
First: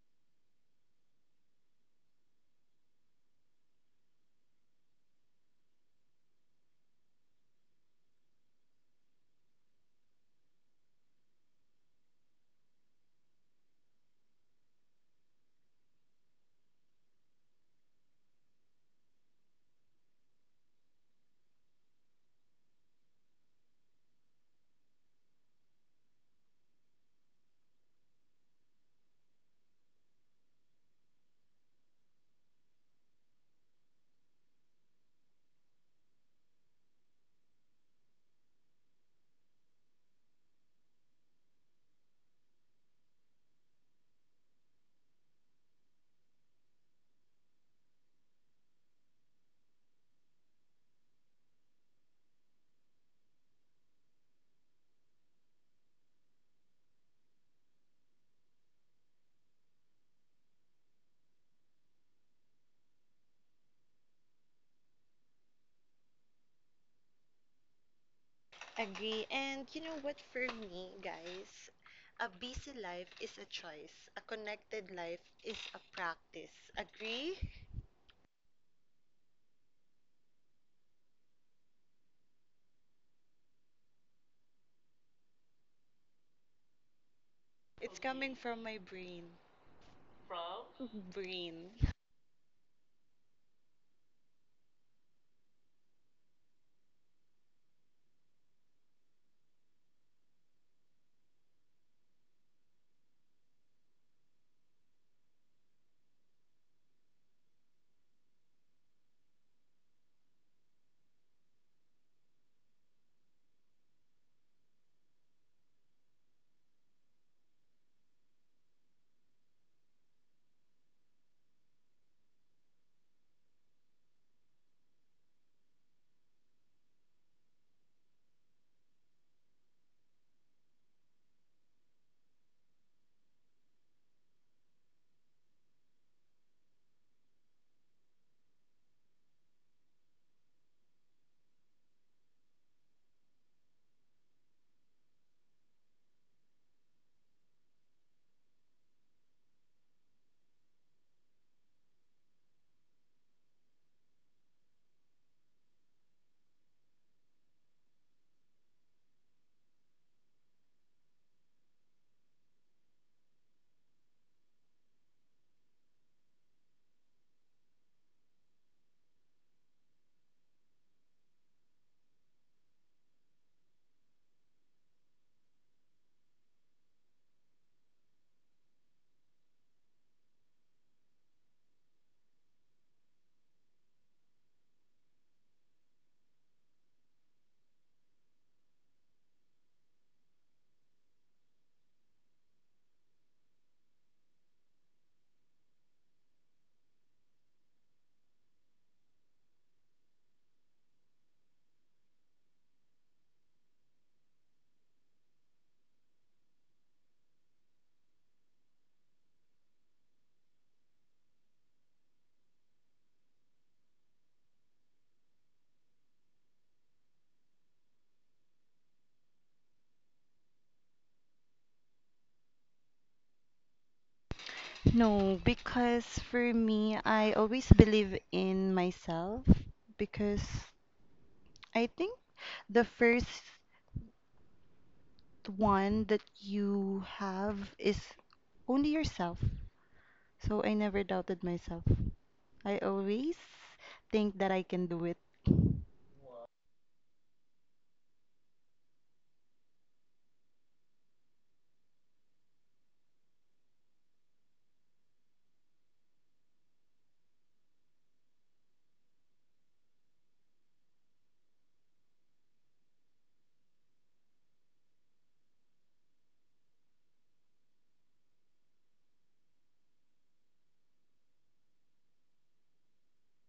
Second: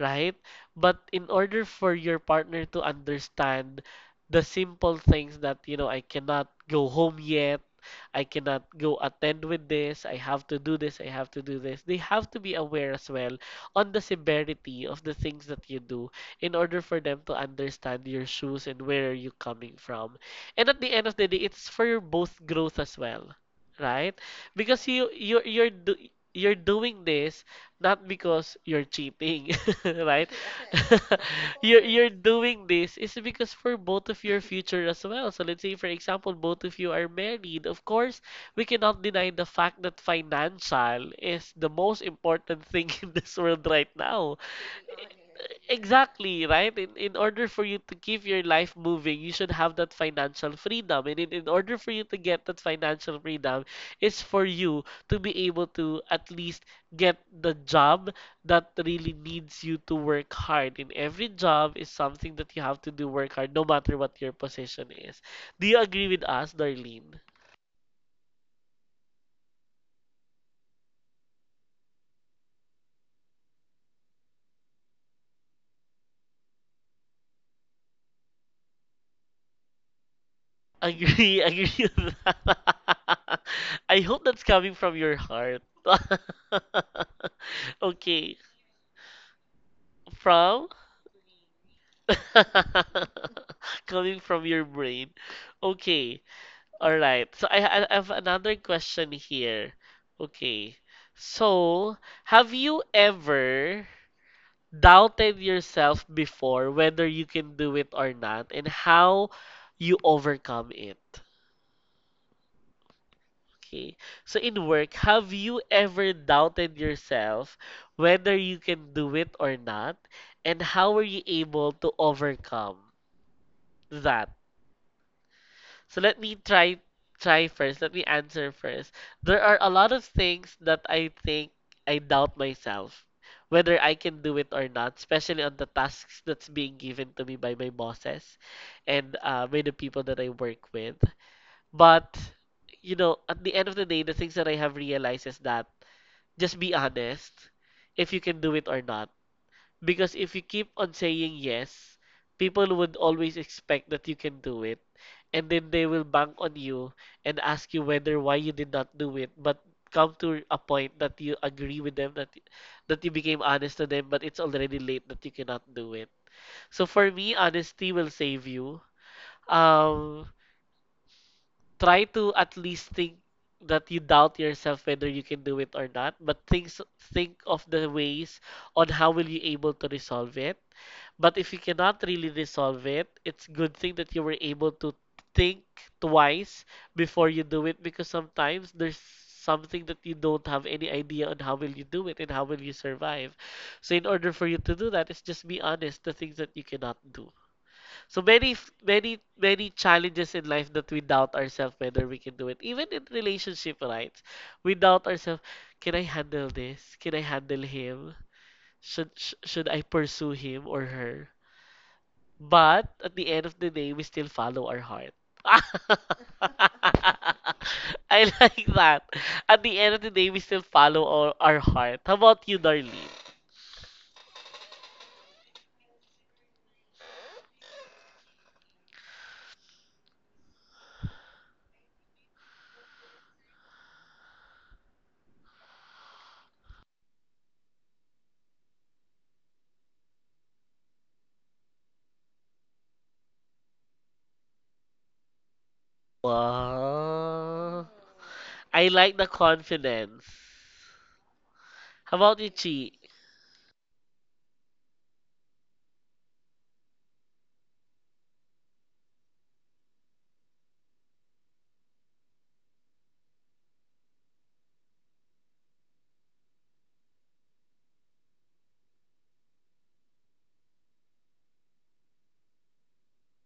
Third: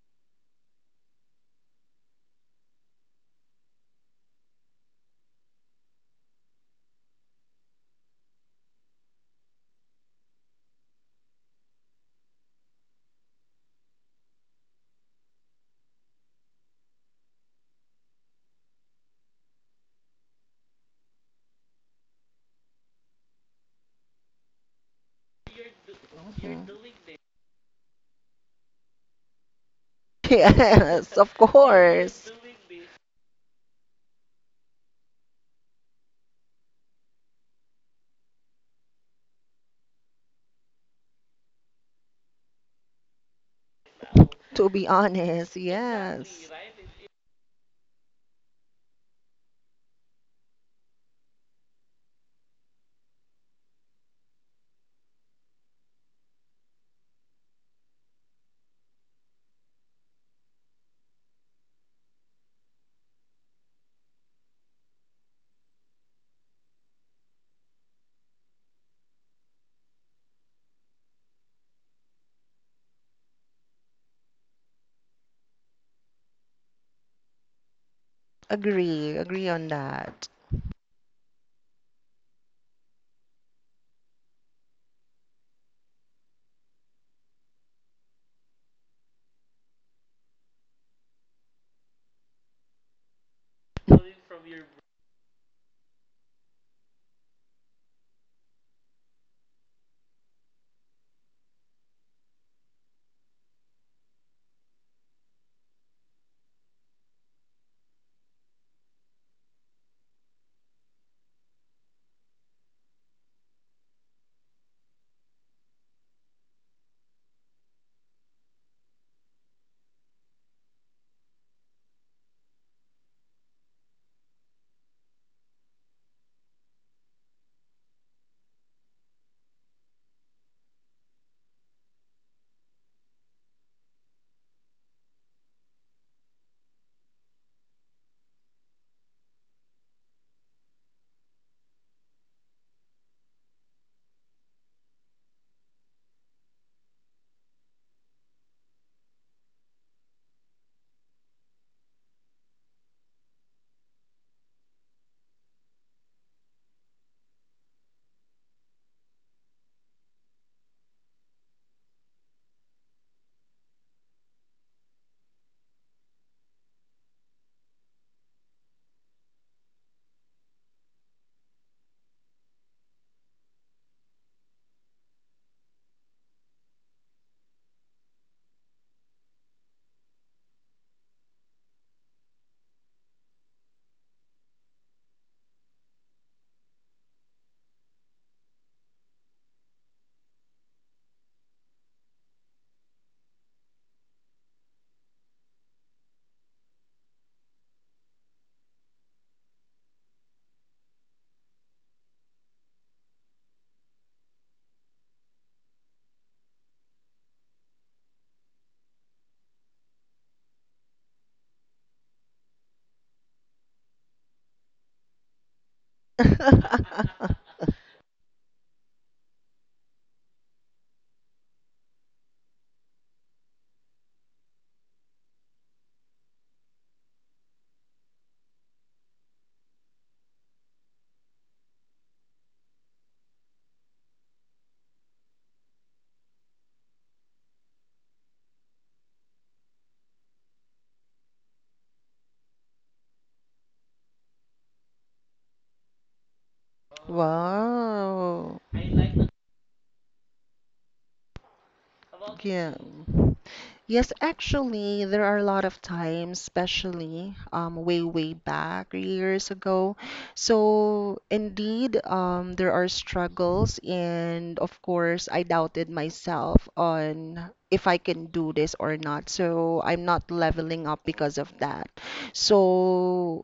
S1: right? But in order for your partner to understand the simple things that, you know, I cannot go home yet, I cannot go attend with this, I have to do this, I have to do this, they have to be aware as well on the severity of the things that you do in order for them to understand your shoes and where you're coming from. And at the end of the day, it's for your both growth as well, right? Because you're
S3: Mhm.
S1: doing this not because you're cheating, (laughs) right?
S3: Yes, of
S1: (laughs) You're
S3: course.
S1: doing this is because for both of your future as well. So let's say for example both of you are married. Of course, we cannot deny the fact that financial is the most important thing (laughs) in this world right now.
S3: To be honest,
S1: Exactly,
S3: yes.
S1: right? In order for you to keep your life moving, you should have that financial freedom. And in order for you to get that financial freedom, it's for you to be able to at least get the job that really needs you to work hard in every job is something that you have to do work hard no matter what your position is, do you agree with us, Darlene?
S2: Agree. And you know what, for me, guys, a busy life is a choice, a connected life is a practice. Agree?
S3: Agree, agree on that.
S1: Agree, (laughs) agree with that. (laughs) I hope that's coming from your heart. (laughs)
S2: It's
S1: Okay,
S2: coming from my brain.
S1: from
S2: (laughs) Brain.
S1: (laughs) coming from your brain, okay, all right. So I have another question here, okay, so have you ever doubted yourself before whether you can do it or not and how you overcome it. Okay. So in work, have you ever doubted yourself whether you can do it or not and how were you able to overcome that? So let me try first. Let me answer first. There are a lot of things that I think I doubt myself whether I can do it or not, especially on the tasks that's being given to me by my bosses and by the people that I work with. But you know, at the end of the day, the things that I have realized is that just be honest if you can do it or not. Because if you keep on saying yes, people would always expect that you can do it. And then they will bank on you and ask you whether why you did not do it. But come to a point that you agree with them, that, that you became honest to them, but it's already late that you cannot do it. So for me, honesty will save you. Um, try to at least think that you doubt yourself whether you can do it or not, but think of the ways on how will you able to resolve it, but if you cannot really resolve it, it's good thing that you were able to think twice before you do it because sometimes there's something that you don't have any idea on how will you do it and how will you survive. So in order for you to do that, it's just be honest the things that you cannot do. So many many challenges in life that we doubt ourselves whether we can do it. Even in relationship, right? We doubt ourselves, can I handle this? Can I handle him? Should I pursue him or her? But at the end of the day, we still follow our heart. (laughs) I
S3: (laughs)
S1: like that. At the end of the day, we still follow our heart. How about you, Darlene?
S2: No, because for me, I always believe in myself, because I think the first one that you have is only yourself. So I never doubted myself. I always think that I can do it.
S1: Wow.
S3: Wow.
S1: I like the confidence. How about you,
S3: Yeah.
S1: Chi?
S3: Yes, actually, there are a lot of times, especially way, way back years ago. So, indeed, there are struggles, and of course, I doubted myself on if I can do this or not. So, I'm not leveling up because of that. So,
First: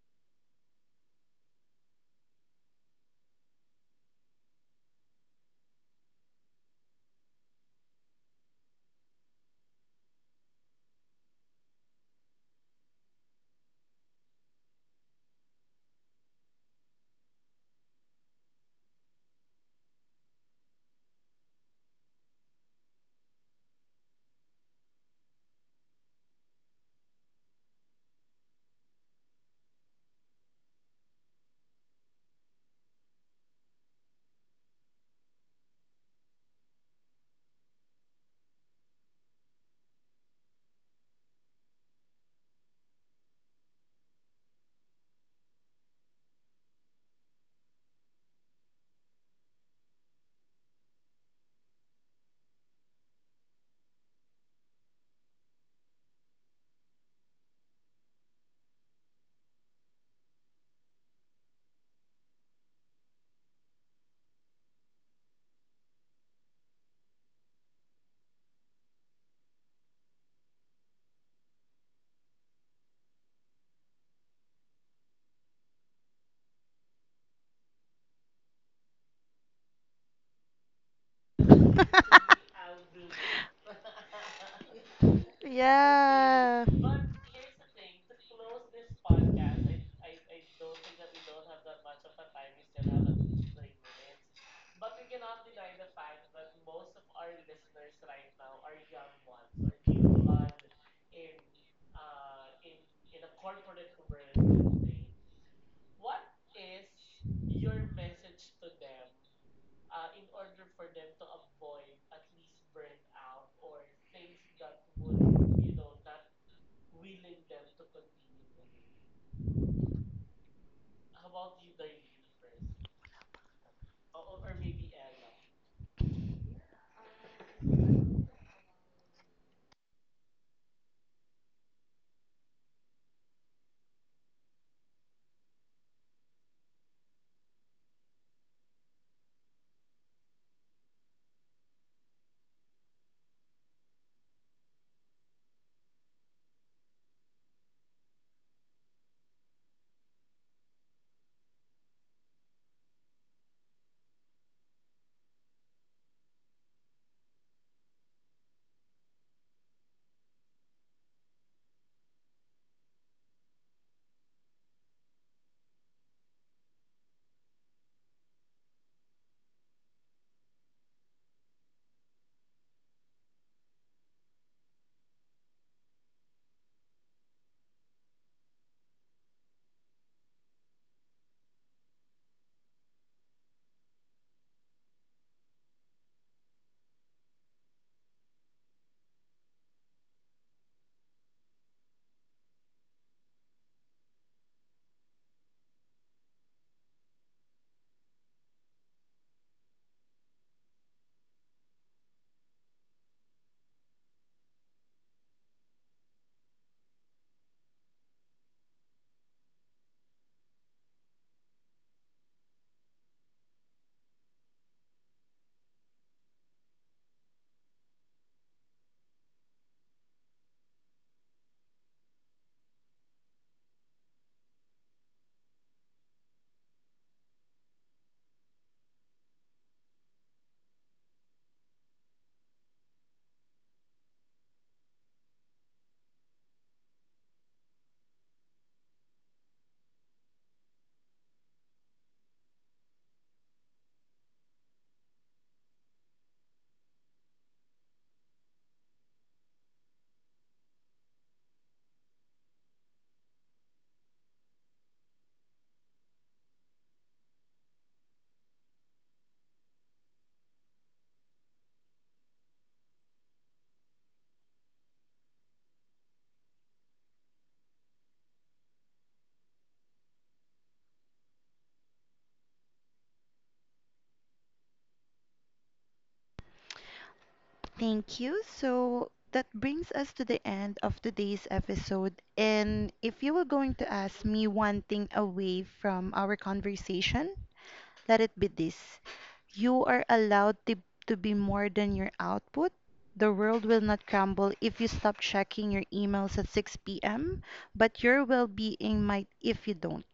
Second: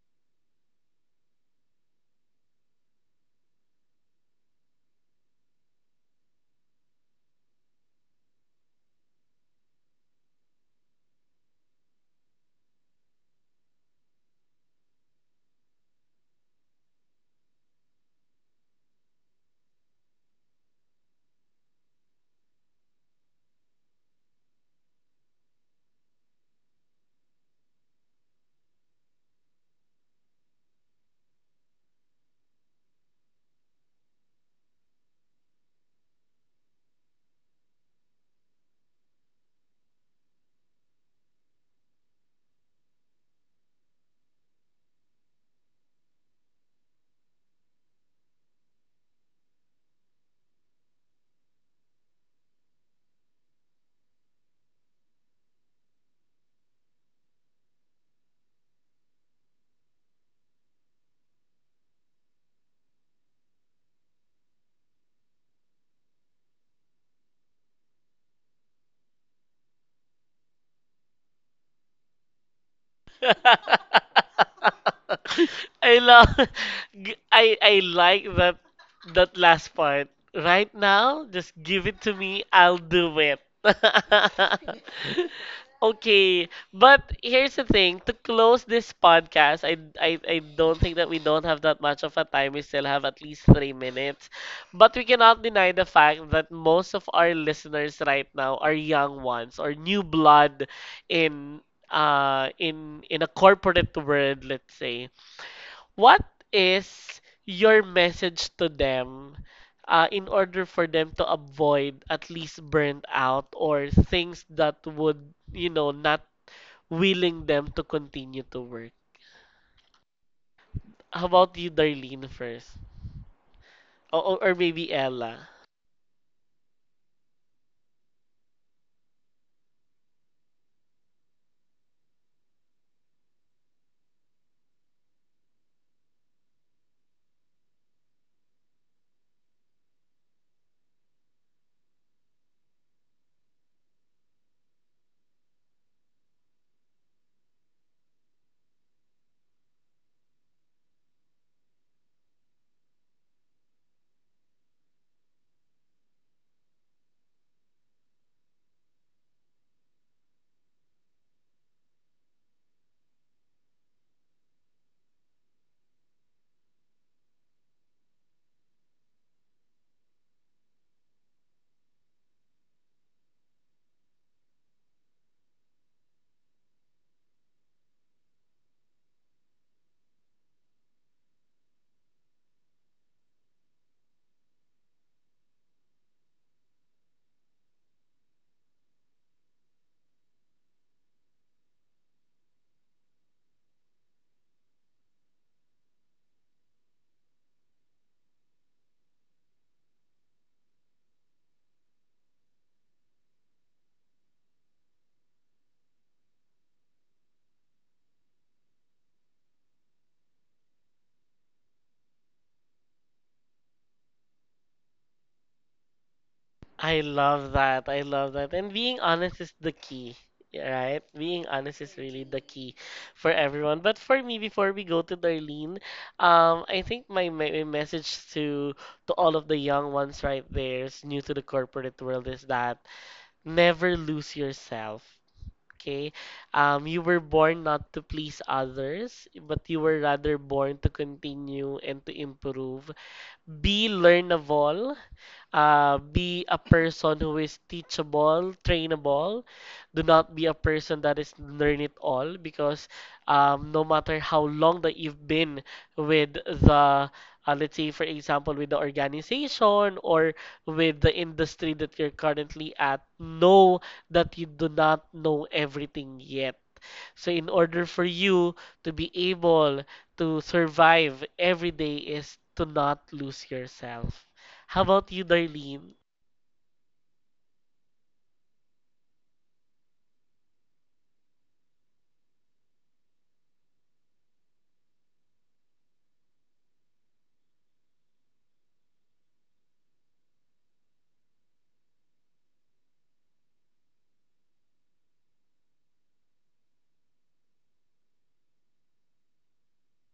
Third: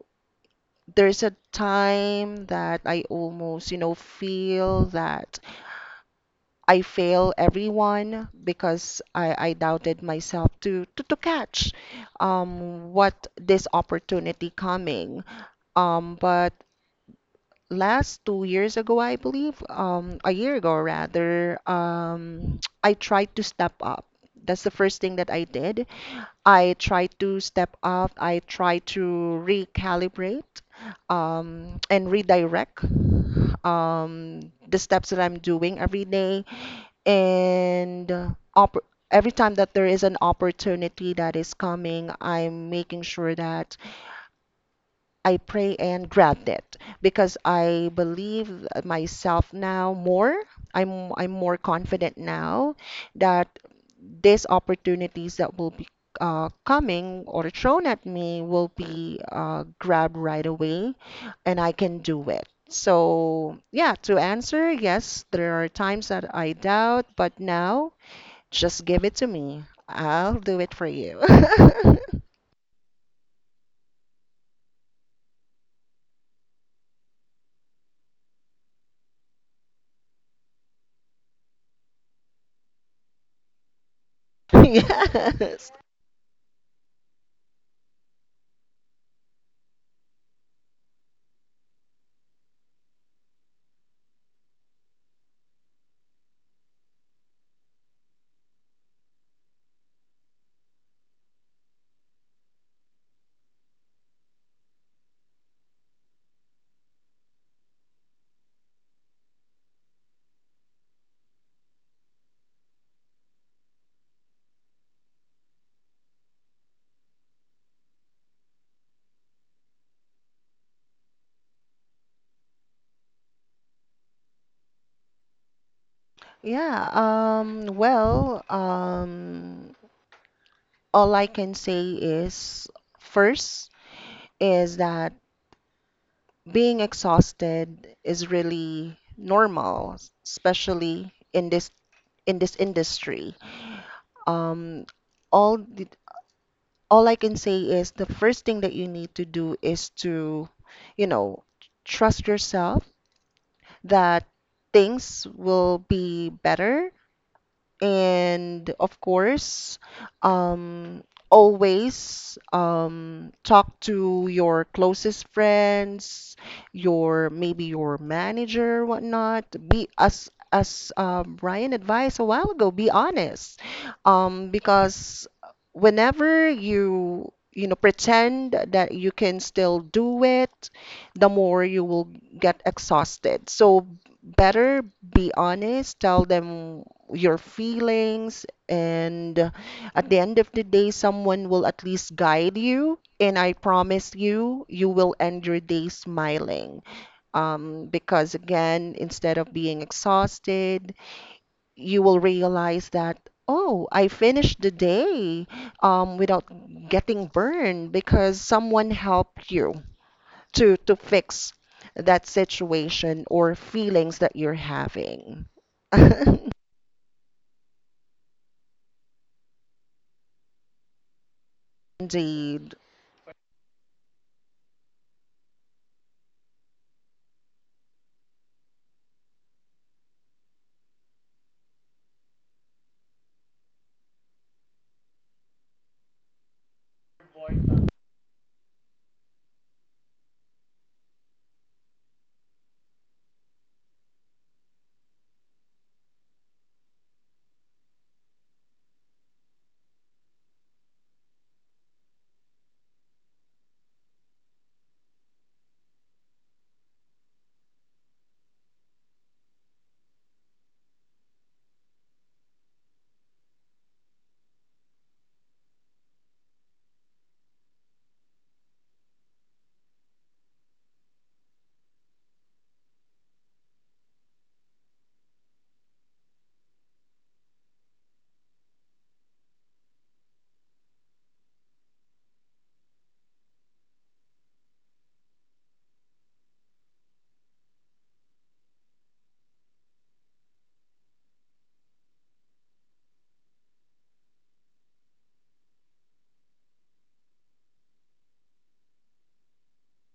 S3: there's a time that I almost, feel that. I fail everyone because I doubted myself to catch what this opportunity coming. But last 2 years ago, I believe, a year ago rather, (tsk) I tried to step up. That's the first thing that I did. I tried to step up. I tried to recalibrate and redirect the steps that I'm doing every day and every time that there is an opportunity that is coming, I'm making sure that I pray and grab it because I believe myself now more. I'm more confident now that these opportunities that will be coming or thrown at me will be grabbed right away and I can do it. So, yeah, to answer, yes, there are times that I doubt, but now just give it to me. I'll do it for you. (laughs)
S1: (laughs) I love I like that that last part. Right now, just give it to
S2: (laughs)
S1: me. I'll do it. (laughs)
S3: Yes.
S1: Okay,
S2: yeah.
S1: but here's the thing. To close this podcast, I don't think that we don't have that much of a time. We still have at least 3 minutes, but we cannot deny the fact that most of our listeners right now are young ones or new blood in in a corporate world, let's say, what is your message to them in order for them to avoid at least burnt out or things that would, you know, not willing them to continue to work? How about you, Darlene, first? Or or maybe Ella?
S3: Yeah. All I can say is first is that being exhausted is really normal, especially in this industry. Um, all the, all I can say is the first thing that you need to do is to, you know, trust yourself that things will be better, and of course um always talk to your closest friends, your maybe your manager whatnot. Be as Ryan advised a while ago, be honest because whenever you, you know pretend that you can still do it, the more you will get exhausted. So better be honest, tell them your feelings, and at the end of the day someone will at least guide you, and I promise you you will end your day smiling, because again, instead of being exhausted, you will realize that, oh, I finished the day, without getting burned, because someone helped you to fix that situation or feelings that you're having. (laughs)
S1: I love that. I love that. And being honest is the key, right? Being honest is really the
S3: Indeed.
S1: key for everyone. But for me, before we go to Darlene, I think my my message to all of the young ones right there, is new to the corporate world, is that never lose yourself. Okay, you were born not to please others, but you were rather born to continue and to improve. Be learnable, be a person who is teachable, trainable. Do not be a person that is learn it all because no matter how long that you've been with the, let's say, for example, with the organization or with the industry that you're currently at, know that you do not know everything yet. So, in order for you to be able to survive every day, is to not lose yourself. How about you, Darlene?
S2: Thank you. So that brings us to the end of today's episode. And if you were going to ask me one thing away from our conversation, let it be this. You are allowed to be more than your output. The world will not crumble if you stop checking your emails at 6 p.m., but your well being might if you don't.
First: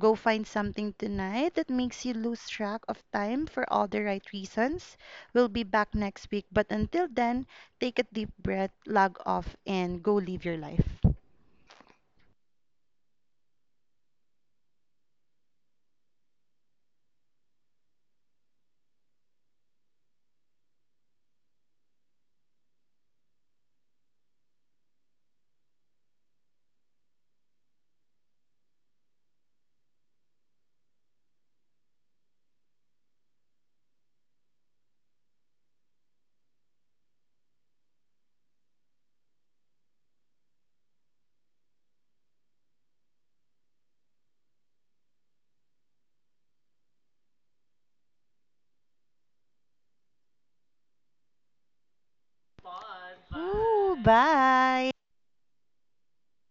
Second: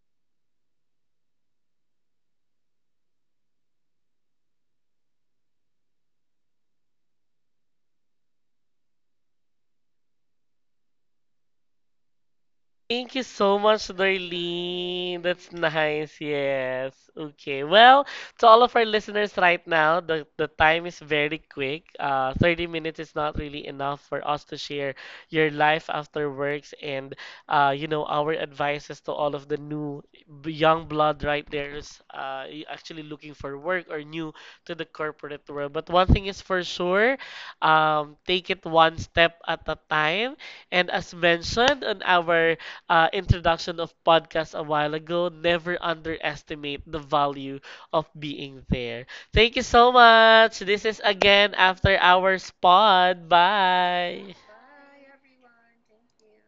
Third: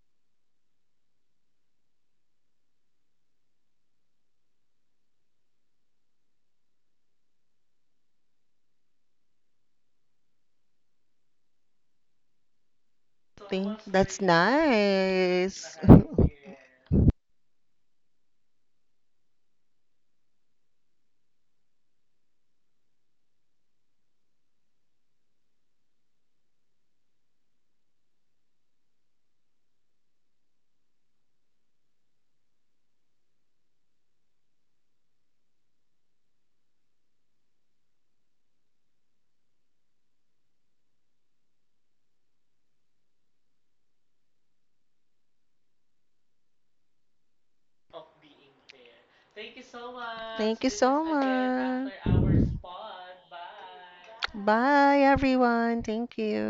S2: Go find something tonight that makes you lose track of time for all the right reasons. We'll be back next week, but until then, take a deep breath, log off, and go live your life.
S1: Thank you so
S3: Thank,
S1: much,
S3: that's
S1: Darlene. That's
S3: nice. (laughs)
S1: nice. Yes. Okay. Well, to all of our listeners right now, the time is very quick. 30 minutes is not really enough for us to share your life after works and, you know, our advices to all of the new young blood right there is actually looking for work or new to the corporate world. But one thing is for sure, take it one step at a time. And as mentioned on our introduction of podcasts a while ago, never underestimate the value of being there. Thank you so much.
S3: Thank you
S1: This
S3: so
S1: is again
S3: much.
S1: After Hours Pod.
S2: Ooh,
S1: Bye.
S2: bye.
S3: Bye, everyone. Thank you.